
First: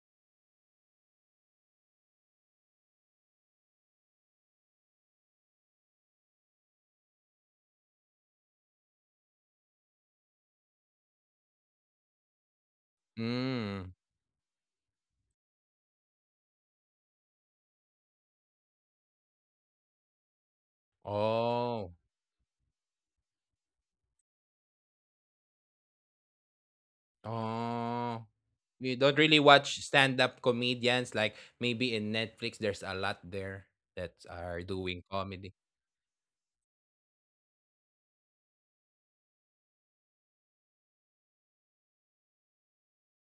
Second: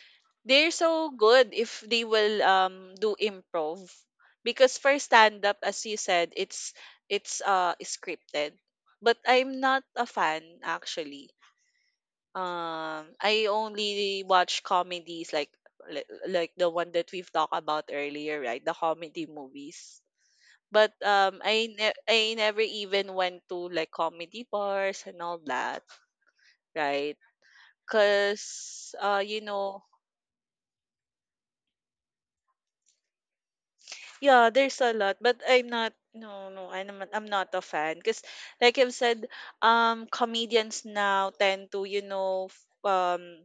Speaker 2: they're so good if they will um do improv. Because for stand up, as you said, it's it's uh scripted. But I'm not a fan, actually. um I
Speaker 1: Mm.
Speaker 2: only watch comedies, like li- like the one that we've talked about earlier, right? The comedy movies. But um i ne-
Speaker 1: Oh.
Speaker 2: I never even went to like comedy bars and all that, right?
Speaker 1: Oh.
Speaker 2: Because
Speaker 1: You
Speaker 2: uh
Speaker 1: don't
Speaker 2: you
Speaker 1: really
Speaker 2: know.
Speaker 1: watch stand-up comedians like maybe in Netflix there's a lot there that
Speaker 2: Yeah,
Speaker 1: are
Speaker 2: there's a
Speaker 1: doing
Speaker 2: lot, but
Speaker 1: comedy.
Speaker 2: I'm not. No, no, I'm not, I'm not a fan because, like I've said, um, comedians now tend to, you know, f- um,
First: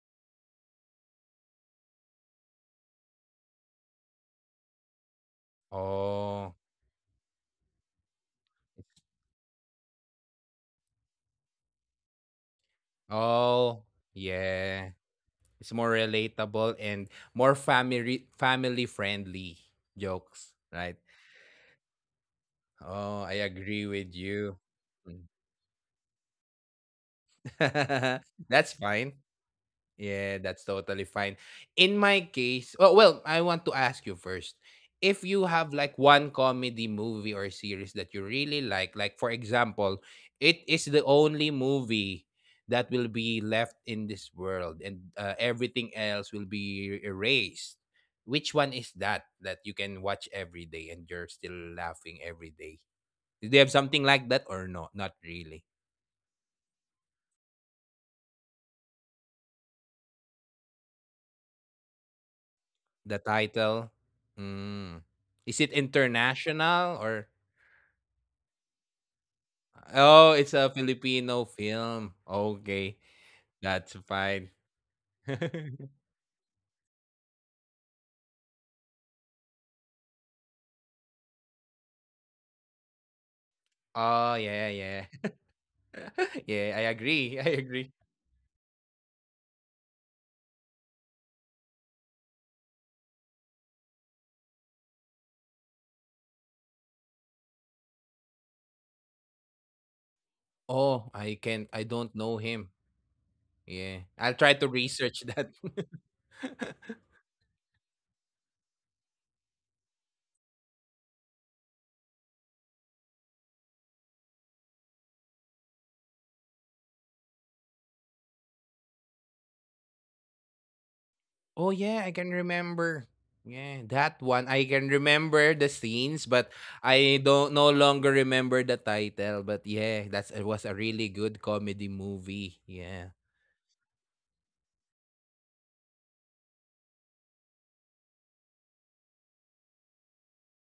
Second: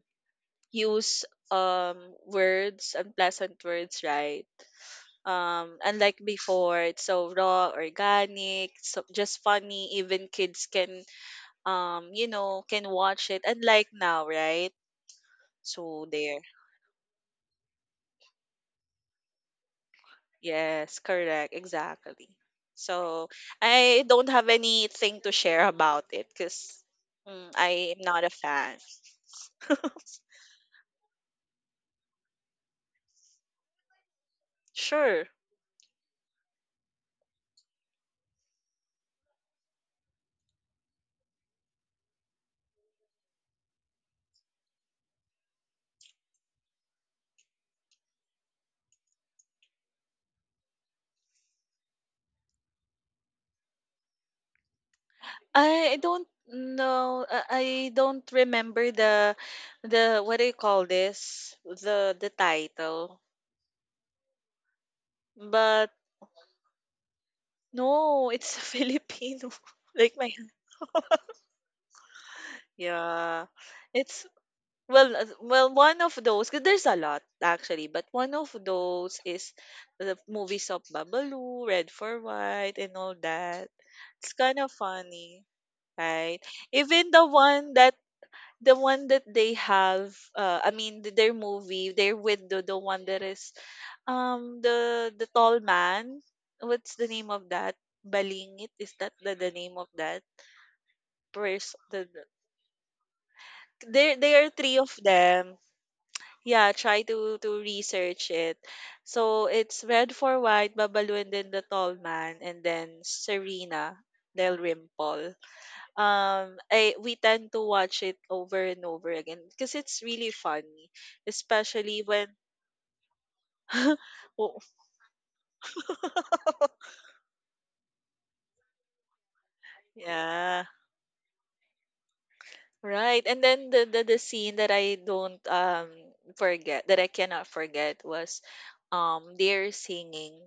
Speaker 2: use um words, unpleasant words, right? Um, unlike
Speaker 1: Oh.
Speaker 2: before, it's so raw, organic, so just funny. Even kids can, um, you know, can watch it.
Speaker 1: Oh.
Speaker 2: Unlike now, right?
Speaker 1: Yeah. It's more
Speaker 2: So there.
Speaker 1: relatable and more family family friendly jokes, right?
Speaker 2: Yes, correct. Exactly.
Speaker 1: Oh, I
Speaker 2: So
Speaker 1: agree with
Speaker 2: I don't
Speaker 1: you.
Speaker 2: have
Speaker 1: Mm.
Speaker 2: anything to share about it because I am not a
Speaker 1: That's
Speaker 2: fan.
Speaker 1: fine. Yeah, that's totally fine. In my case, oh, well, I want to ask you first. If
Speaker 2: Sure.
Speaker 1: you have like one comedy movie or series that you really like, like for example, it is the only movie that will be left in this world and uh, everything else will be erased. Which one is that that you can watch every day and you're still laughing every day? Do they have something like that or no? Not really.
Speaker 2: I don't know. uh, I don't remember the the what do you call this? The the
Speaker 1: The
Speaker 2: title.
Speaker 1: title? Mm. Is it
Speaker 2: But
Speaker 1: international or
Speaker 2: no, it's Filipino.
Speaker 1: oh,
Speaker 2: Like
Speaker 1: it's
Speaker 2: my
Speaker 1: a Filipino film. Okay,
Speaker 2: Yeah.
Speaker 1: that's
Speaker 2: It's,
Speaker 1: fine.
Speaker 2: Well, as- well, one of those, 'cause there's a lot actually, but one of those is the movies of Babalu, Red for White, and all that.
Speaker 1: Oh,
Speaker 2: It's
Speaker 1: yeah,
Speaker 2: kind of
Speaker 1: yeah.
Speaker 2: funny, right?
Speaker 1: Yeah, I
Speaker 2: Even
Speaker 1: agree.
Speaker 2: the
Speaker 1: I agree.
Speaker 2: one that the one that they have, uh, I mean, th- their movie, they're with the, the one that is, um, the the tall man. What's the name of that? Balingit is that the, the name of that
Speaker 1: Oh, I can't I
Speaker 2: person?
Speaker 1: don't
Speaker 2: The,
Speaker 1: know
Speaker 2: the,
Speaker 1: him. Yeah.
Speaker 2: there
Speaker 1: I'll try
Speaker 2: there are
Speaker 1: to
Speaker 2: three of
Speaker 1: research that.
Speaker 2: them. Yeah, try to to research it. So it's Red for White, Babalu, and then the Tall Man, and then Serena Del Rimple. Um, I we tend to watch it over and over again because it's really funny,
Speaker 1: Oh, yeah, I
Speaker 2: especially
Speaker 1: can
Speaker 2: when.
Speaker 1: remember. Yeah, that one. I
Speaker 2: Oh,
Speaker 1: can remember the scenes, but I don't no longer remember the title. But yeah, that's it was a
Speaker 2: yeah,
Speaker 1: really good comedy movie. Yeah.
Speaker 2: right. And then the, the the scene that I don't um forget that I cannot forget was, um, they're singing.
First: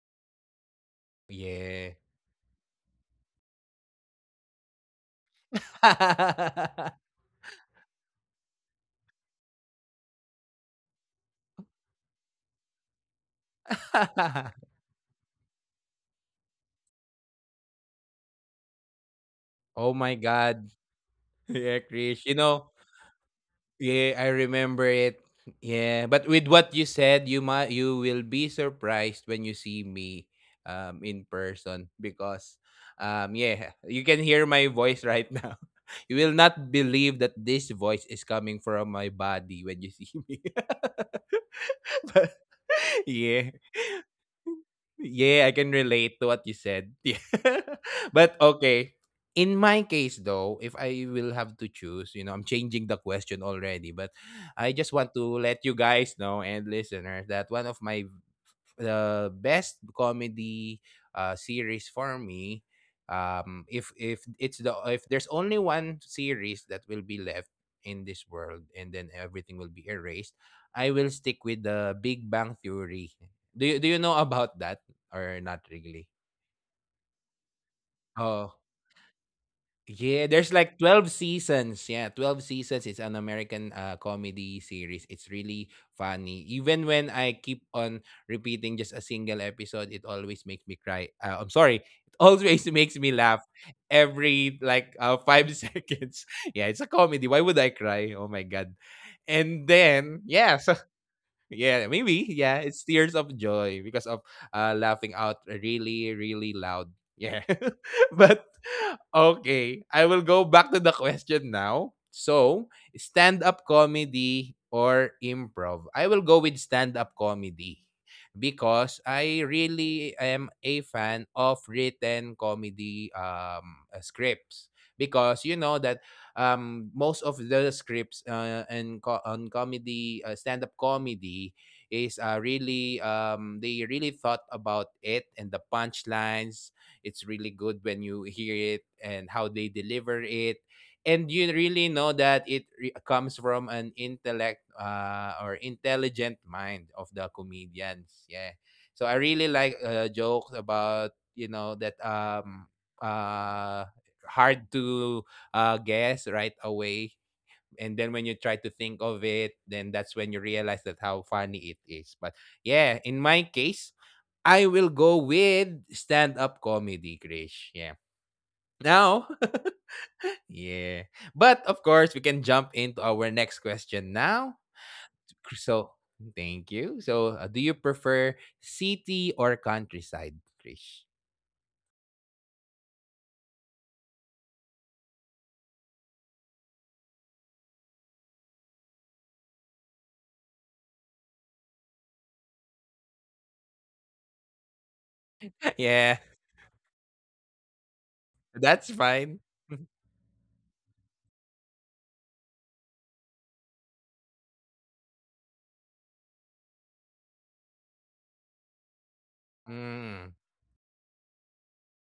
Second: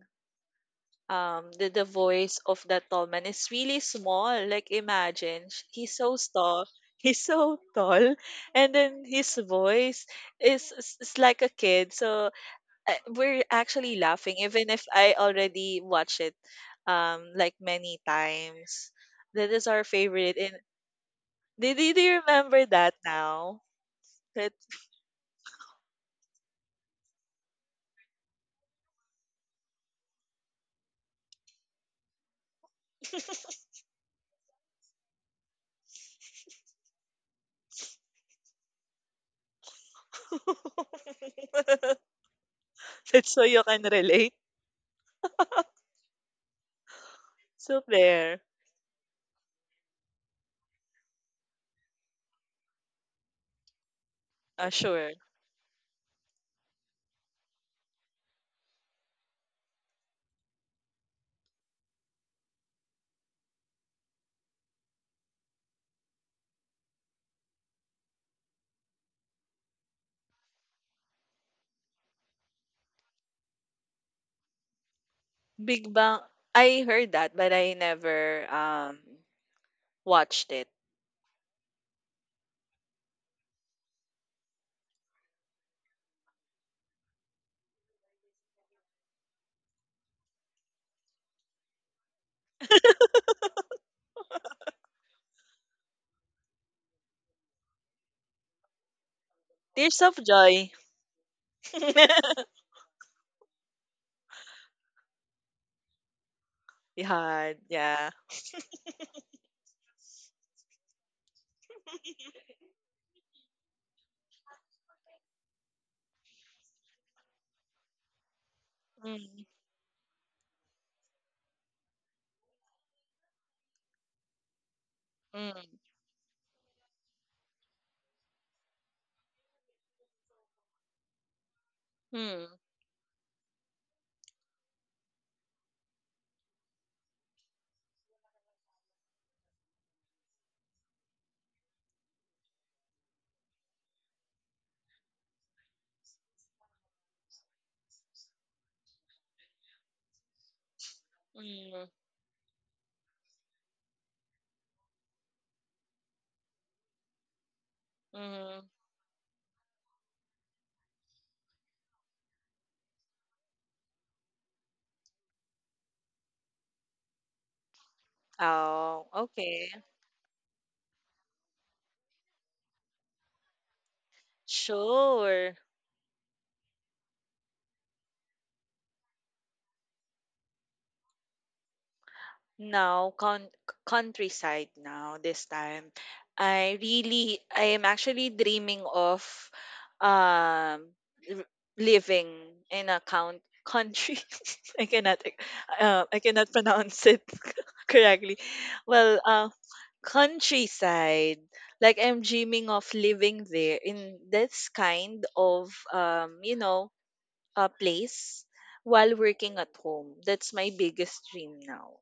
Speaker 2: um the, the
Speaker 1: Yeah.
Speaker 2: voice of that tall man is really small. Like imagine sh- he's so tall, he's so tall, and then his voice is, is, is like a kid. So uh, we're actually laughing, even if I already watched it um like many times. That is our
Speaker 1: Oh my
Speaker 2: favorite. And
Speaker 1: God.
Speaker 2: do,
Speaker 1: Yeah,
Speaker 2: do, do you
Speaker 1: Krish. You
Speaker 2: remember
Speaker 1: know,
Speaker 2: that now?
Speaker 1: yeah, I
Speaker 2: That
Speaker 1: remember it. Yeah, but with what you said, you might you will be surprised when you see me um in person because um yeah, you can hear my voice right now. You will not believe that this voice is coming from my body when you see me. But,
Speaker 2: that's so
Speaker 1: yeah.
Speaker 2: you can relate.
Speaker 1: Yeah, I can relate to what you said. Yeah.
Speaker 2: So
Speaker 1: But
Speaker 2: there,
Speaker 1: okay. In my case though, if I will have to choose, you know, I'm changing the question already, but
Speaker 2: uh,
Speaker 1: I just
Speaker 2: sure.
Speaker 1: want to let you guys know and listeners that one of my the best comedy uh, series for me um if if it's the if there's only one series that will be left in this world and then everything will be erased, I will stick with The Big Bang Theory. Do you do you know about that or not
Speaker 2: Big
Speaker 1: really?
Speaker 2: Bang, I heard that, but I never
Speaker 1: Oh,
Speaker 2: um
Speaker 1: yeah,
Speaker 2: watched
Speaker 1: there's
Speaker 2: it.
Speaker 1: like twelve seasons. Yeah, twelve seasons. It's an American uh, comedy series. It's really funny. Even when I keep on repeating just a single episode, it always makes me cry. Uh, I'm sorry. It always makes me laugh every like uh, five seconds. Yeah, it's a comedy. Why would I cry? Oh my God. And
Speaker 2: Tears of
Speaker 1: then, yeah,
Speaker 2: Joy.
Speaker 1: so yeah, maybe. Yeah, it's tears of joy because of uh, laughing out really, really loud. Yeah.
Speaker 2: yeah, yeah.
Speaker 1: but Okay, I will go back to the question now. So, stand up comedy or improv? I will go with stand up comedy because I
Speaker 2: Mm,
Speaker 1: really am a fan of written comedy um, uh, scripts because you know
Speaker 2: mm,
Speaker 1: that um most of the scripts uh, and co- on comedy uh, stand-up comedy is uh,
Speaker 2: mm,
Speaker 1: really um they really thought about it, and the punchlines, it's really good when you hear it and how they deliver it, and you really know that it re- comes from an intellect uh, or intelligent mind of the comedians. Yeah, so I really like uh, jokes about you
Speaker 2: mm,
Speaker 1: know that um uh hard to uh, guess right away. And then when you
Speaker 2: mm.
Speaker 1: try to think of it, then that's when you realize that how funny it is. But yeah, in my case, I will go with stand-up comedy, Krish. Yeah.
Speaker 2: Oh,
Speaker 1: Now,
Speaker 2: okay.
Speaker 1: yeah. But of course, we can jump into our next question now.
Speaker 2: Sure.
Speaker 1: So, thank you. So, uh, do you prefer city or countryside, Krish?
Speaker 2: Now, coun Countryside now this time. I really I am actually dreaming of um r- living in a count country. I cannot ex- uh, I
Speaker 1: yeah,
Speaker 2: cannot pronounce it correctly.
Speaker 1: that's
Speaker 2: Well,
Speaker 1: fine.
Speaker 2: uh countryside. Like I'm dreaming of living there in this kind of um you know, a place while working at home.
Speaker 1: Mm,
Speaker 2: That's my biggest dream now.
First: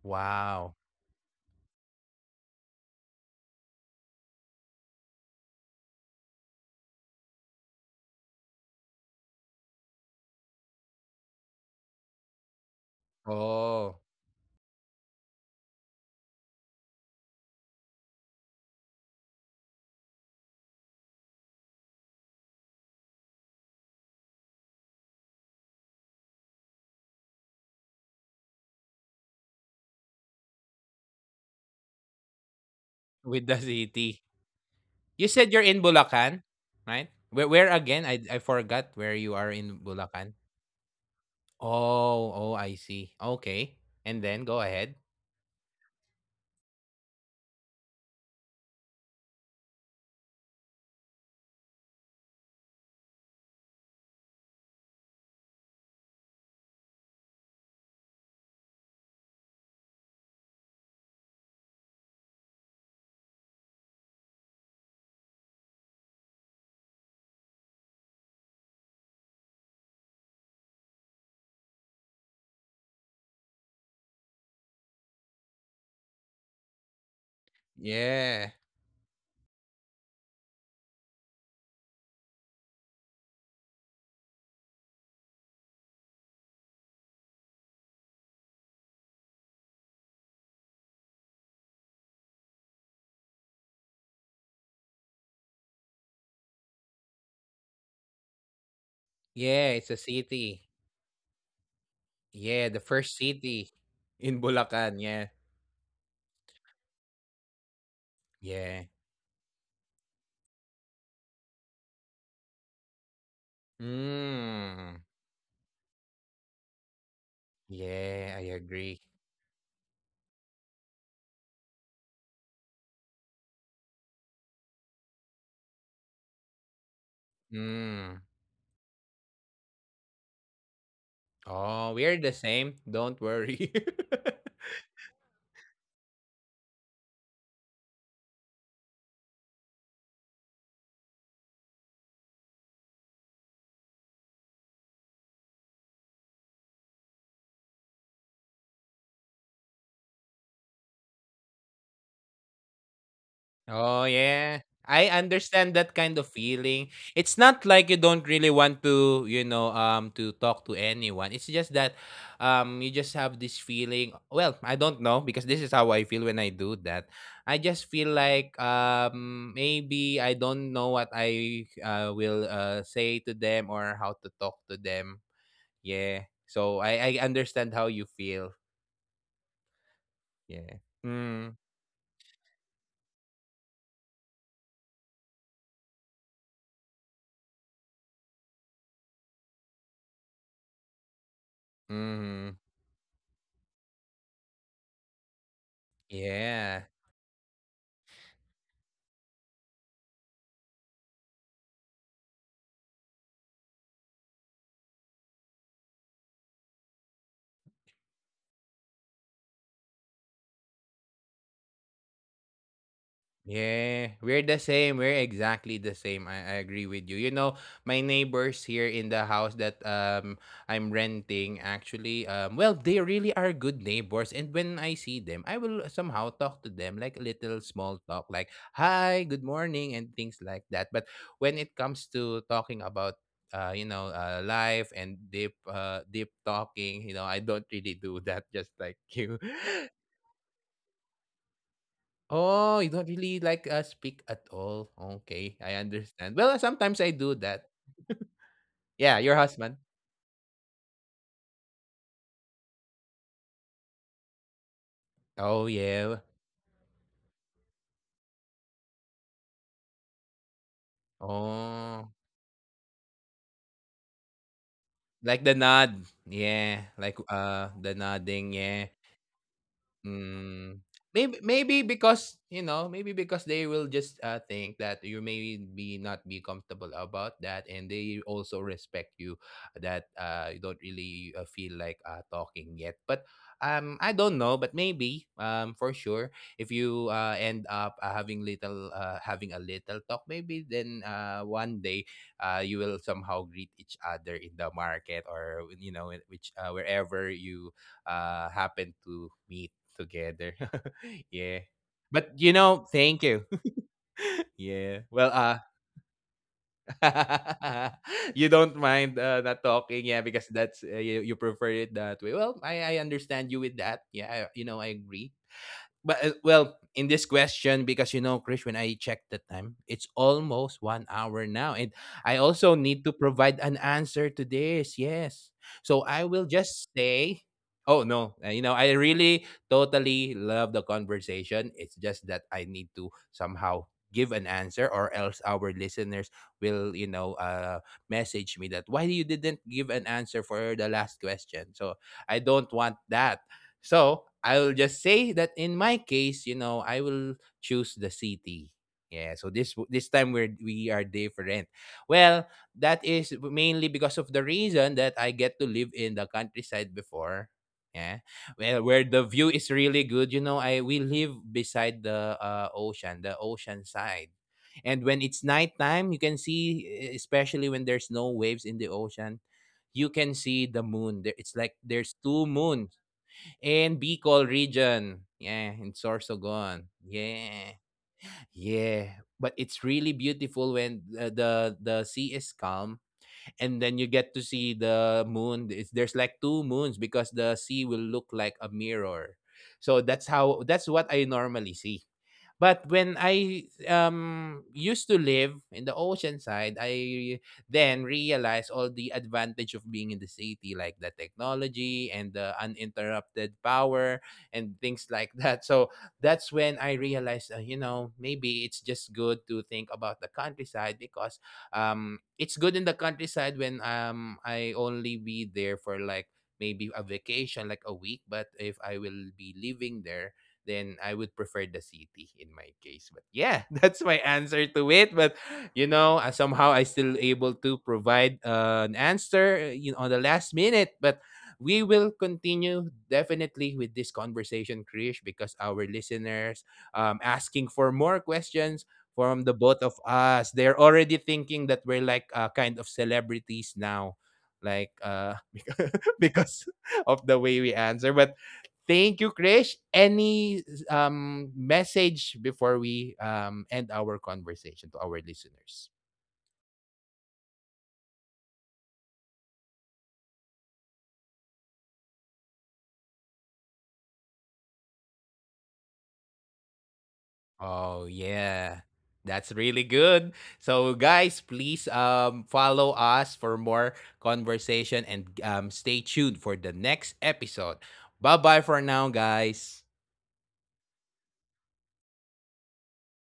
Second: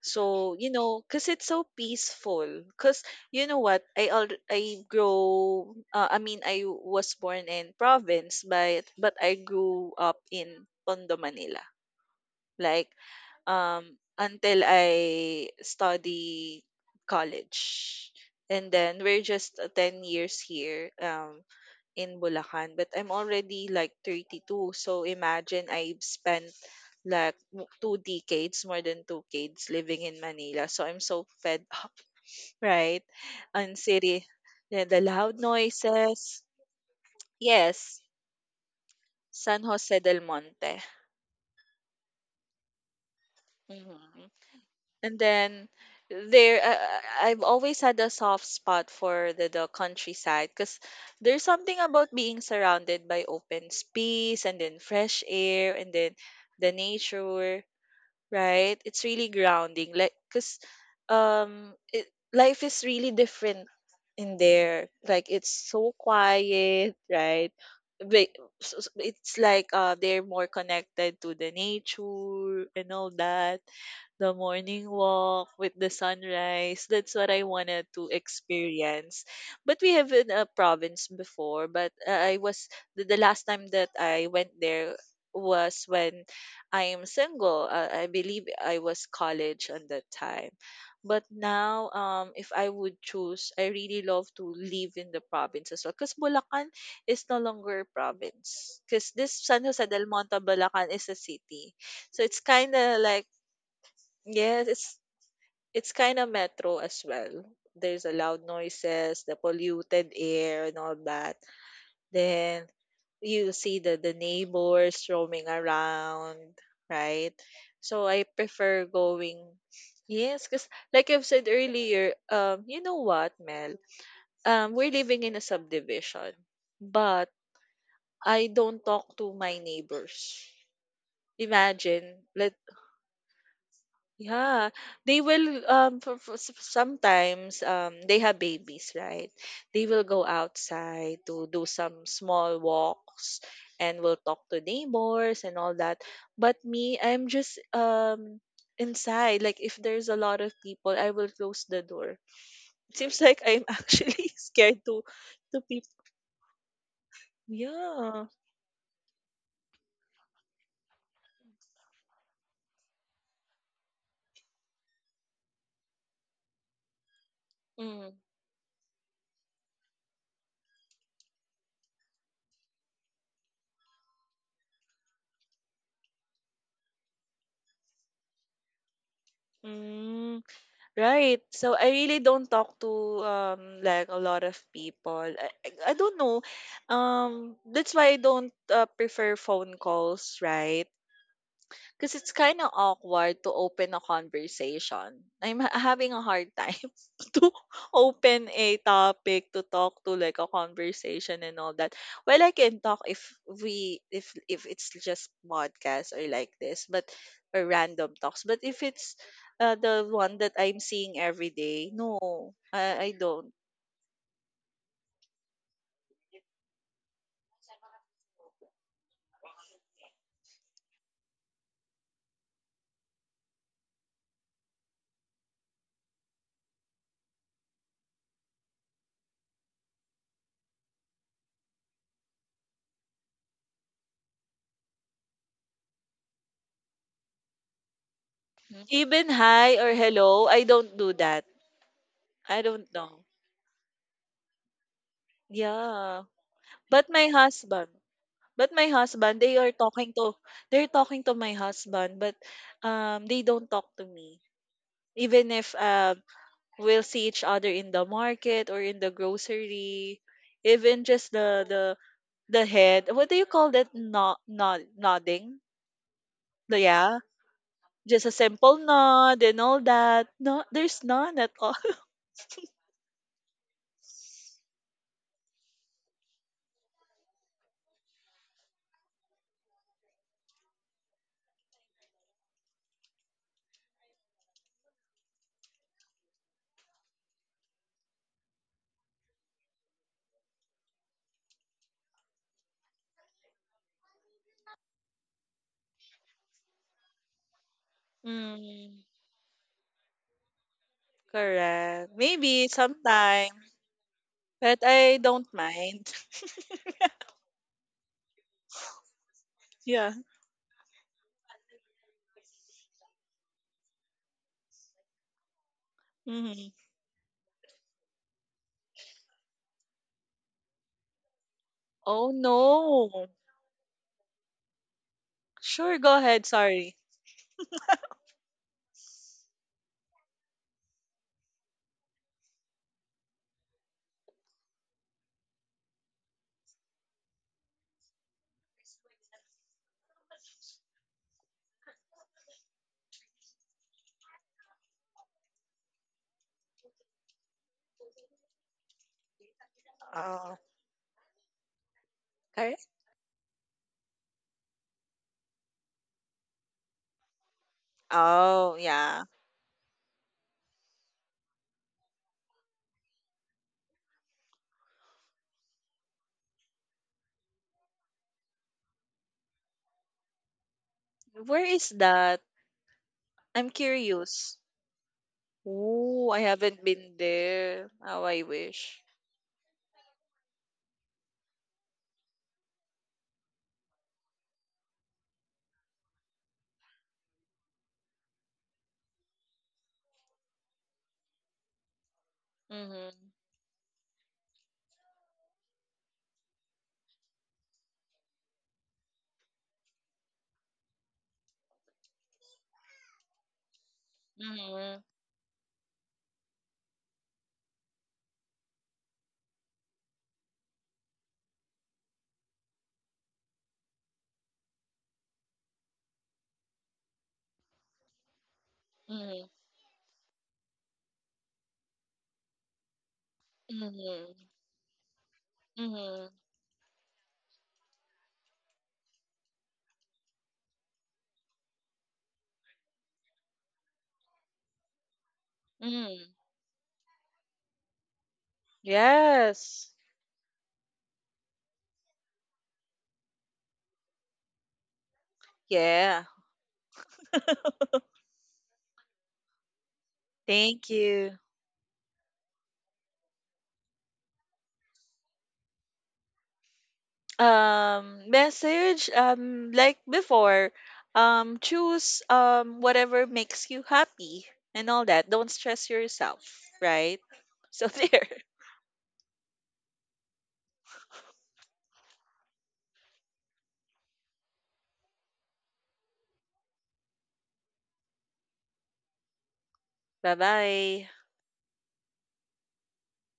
Speaker 2: So, you
Speaker 1: wow.
Speaker 2: know, because it's so peaceful. Because, you know what, I al I grow, uh, I mean, I was born in province, but, but I grew up in Tondo, Manila. Like, um,
Speaker 1: Oh,
Speaker 2: until I study college. And then we're just uh, ten years here. Um, in Bulacan, but I'm already like thirty-two. So imagine I've spent like w- two decades, more than two decades living in Manila. So I'm so fed up, right?
Speaker 1: with the
Speaker 2: On
Speaker 1: city.
Speaker 2: city, the, the
Speaker 1: You
Speaker 2: loud
Speaker 1: said you're in Bulacan,
Speaker 2: noises.
Speaker 1: right? Where, where
Speaker 2: Yes,
Speaker 1: again? I, I forgot where you are
Speaker 2: San
Speaker 1: in
Speaker 2: Jose del
Speaker 1: Bulacan.
Speaker 2: Monte.
Speaker 1: Oh, oh, I see. Okay. And
Speaker 2: Mhm.
Speaker 1: then go ahead.
Speaker 2: And then there, uh, uh, I've always had a soft spot for the, the countryside because there's something about being surrounded by open space and then fresh air and then the nature, right? It's really grounding. Like, cause um, it, life is really different in there. Like, it's so quiet, right? But s- s- it's like uh, they're more connected to the nature and all that. The morning walk with the sunrise. That's what I wanted to
Speaker 1: Yeah.
Speaker 2: experience. But we have in a province before. But uh, I was the, the last time that I went there was when I am single. Uh, I believe I was college at that time. But now, um, if I would choose, I really love to live in the province as well. Because Bulacan is no longer a province. Because this San
Speaker 1: Yeah,
Speaker 2: Jose
Speaker 1: it's a
Speaker 2: del Monte,
Speaker 1: city.
Speaker 2: Bulacan is a city. So it's
Speaker 1: Yeah,
Speaker 2: kind
Speaker 1: the
Speaker 2: of
Speaker 1: first
Speaker 2: like,
Speaker 1: city in
Speaker 2: yes, it's,
Speaker 1: Bulacan. Yeah.
Speaker 2: it's kind of metro as well. There's a loud
Speaker 1: Yeah.
Speaker 2: noises, the polluted air and all that. Then you see the the
Speaker 1: Mm.
Speaker 2: neighbors roaming around, right? So I
Speaker 1: Yeah, I
Speaker 2: prefer
Speaker 1: agree.
Speaker 2: going Yes, because like I've said earlier, um, you know what, Mel? Um, we're living in a subdivision, but
Speaker 1: Mm.
Speaker 2: I don't talk to my neighbors.
Speaker 1: Oh,
Speaker 2: Imagine,
Speaker 1: we're the
Speaker 2: let
Speaker 1: same. Don't worry.
Speaker 2: Yeah, they will um for, for s- sometimes um they have babies, right? They will go outside to do some small walks and will talk to neighbors and all that. But me, I'm just um inside. Like if there's a lot of people, I will close the door. It seems like I'm actually
Speaker 1: Oh
Speaker 2: scared
Speaker 1: yeah.
Speaker 2: to
Speaker 1: I
Speaker 2: to people.
Speaker 1: understand that kind of feeling. It's not
Speaker 2: Yeah.
Speaker 1: like you don't really want to, you know, um to talk to anyone. It's just that um you just have this feeling. Well, I don't know, because this is how I feel when I do that. I just
Speaker 2: Mm.
Speaker 1: feel like um maybe I don't know what I uh, will uh, say to them or how to talk to them. Yeah. So I I understand how you feel.
Speaker 2: Mm.
Speaker 1: Yeah.
Speaker 2: Right.
Speaker 1: Mm.
Speaker 2: So I really don't talk to um like a lot of people. I, I I don't know. Um, that's why I don't uh, prefer phone calls, right? Because it's kind
Speaker 1: Mhm.
Speaker 2: of awkward to open a conversation. I'm ha- having a hard time
Speaker 1: Yeah.
Speaker 2: to open a topic to talk to, like a conversation and all that. Well, I can talk if we if if it's just podcasts or like this, but or random talks. But if it's uh, the one that I'm seeing every day, no, I, I don't.
Speaker 1: Yeah, we're the same. We're exactly the same. I, I agree with you. You know, my neighbors here in the house that um I'm renting, actually, um well, they really are good neighbors, and when I see them I will somehow talk to them, like a little small talk like hi, good morning, and things like that. But when it comes to talking about uh, you know, uh, life and deep, uh, deep talking, you know, I don't really do that, just
Speaker 2: Even
Speaker 1: like you.
Speaker 2: hi or hello, I don't do that. I don't
Speaker 1: Oh, you
Speaker 2: know.
Speaker 1: don't really like, uh, speak at all. Okay, I
Speaker 2: Yeah.
Speaker 1: understand. Well,
Speaker 2: But my
Speaker 1: sometimes I do
Speaker 2: husband.
Speaker 1: that.
Speaker 2: But my husband,
Speaker 1: Yeah,
Speaker 2: they
Speaker 1: your
Speaker 2: are
Speaker 1: husband?
Speaker 2: talking to they're talking to my husband, but um they don't talk to me. Even if
Speaker 1: Oh,
Speaker 2: uh,
Speaker 1: yeah.
Speaker 2: we'll see each other in the market or in the grocery, even just the the
Speaker 1: Oh,
Speaker 2: the head. What do you call that? Nod, nod,
Speaker 1: like
Speaker 2: nodding.
Speaker 1: the nod.
Speaker 2: The-
Speaker 1: Yeah,
Speaker 2: Yeah,
Speaker 1: like, uh, the
Speaker 2: just a
Speaker 1: nodding,
Speaker 2: simple
Speaker 1: yeah.
Speaker 2: nod and all that. No,
Speaker 1: Mm,
Speaker 2: there's none
Speaker 1: maybe,
Speaker 2: at all.
Speaker 1: maybe because you know maybe because they will just uh, think that you may be not be comfortable about that, and they also respect you, that uh, you don't really uh, feel like uh, talking yet. But um I don't know, but maybe, um for sure, if you uh, end up uh, having little uh, having a little talk, maybe then uh, one day uh, you will somehow greet each other in the market, or, you know, in which, uh, wherever you uh happen
Speaker 2: Mm,
Speaker 1: to meet together. yeah.
Speaker 2: correct.
Speaker 1: But you
Speaker 2: Maybe
Speaker 1: know, thank you.
Speaker 2: sometime, but
Speaker 1: yeah.
Speaker 2: I
Speaker 1: Well,
Speaker 2: don't
Speaker 1: uh
Speaker 2: mind.
Speaker 1: you don't mind uh, not talking,
Speaker 2: Yeah.
Speaker 1: yeah, because that's uh, you, you prefer it that way. Well, I I understand you with that. Yeah, I, you know, I agree. But uh,
Speaker 2: Hmm.
Speaker 1: well, in this question, because, you know, Krish, when I checked the time, it's almost one hour now, and
Speaker 2: Oh
Speaker 1: I also need to
Speaker 2: no.
Speaker 1: provide an answer to this, yes.
Speaker 2: Sure,
Speaker 1: So
Speaker 2: go
Speaker 1: I
Speaker 2: ahead.
Speaker 1: will just
Speaker 2: Sorry.
Speaker 1: say, oh no, uh, you know, I really totally love the conversation, it's just that I need to somehow give an answer, or else our listeners will, you know, uh message me that why you didn't give an answer for the last question. So I don't want that. So I will just say that in my case, you know, I will choose the city. Yeah, so this w- this time we're,
Speaker 2: Oh,
Speaker 1: we are different. Well,
Speaker 2: correct?
Speaker 1: that is mainly because of the reason that I get to live in the countryside before. Yeah,
Speaker 2: Oh,
Speaker 1: well, where
Speaker 2: yeah.
Speaker 1: the view is really good. You know, I we live beside the uh, ocean, the ocean side. And when it's nighttime, you can see, e- especially when there's no waves in the ocean, you can see the moon. There- It's
Speaker 2: Where
Speaker 1: like
Speaker 2: is
Speaker 1: there's
Speaker 2: that?
Speaker 1: two moons,
Speaker 2: I'm
Speaker 1: and Bicol
Speaker 2: curious.
Speaker 1: region. Yeah, in
Speaker 2: Oh, I
Speaker 1: Sorsogon.
Speaker 2: haven't been
Speaker 1: Yeah.
Speaker 2: there. How I wish.
Speaker 1: Yeah, but it's really beautiful when uh, the the sea is calm and then you get to see the moon. It's, there's like two moons because the sea will look like a mirror. So that's how that's what I normally see. But when
Speaker 2: Mm-hmm.
Speaker 1: I um used to live in the ocean side, I then realized all the advantage of being in the city, like the technology and the uninterrupted power and
Speaker 2: Mm-hmm.
Speaker 1: things like that. So that's when I realized, uh, you know, maybe it's just good to think about the countryside, because um it's good in the countryside when, um I only be there for like maybe a vacation, like a week, but if I will
Speaker 2: Mm-hmm.
Speaker 1: be living there, then I would prefer the city in my case. But yeah, that's my
Speaker 2: Mm-hmm.
Speaker 1: answer to it. But you know, uh,
Speaker 2: Mm-hmm.
Speaker 1: somehow I still able to provide uh, an answer, uh, you know, on the last minute. But we will continue definitely with this conversation, Krish, because our
Speaker 2: Mm-hmm.
Speaker 1: listeners um asking for more questions from the
Speaker 2: Yes.
Speaker 1: both of us. They're already thinking that we're like uh, kind of celebrities now. Like uh because,
Speaker 2: Yeah.
Speaker 1: because of the way we answer. But thank you, Krish. Any
Speaker 2: Thank you.
Speaker 1: um, message before we um, end our conversation to our listeners?
Speaker 2: Um, message, um, like before, um, choose um whatever makes you happy and all that. Don't stress yourself, right? So
Speaker 1: Oh
Speaker 2: there.
Speaker 1: yeah. That's really good. So guys, please um follow us for more conversation, and um stay tuned for the next episode. Bye-bye for now, guys.
Speaker 2: Bye-bye.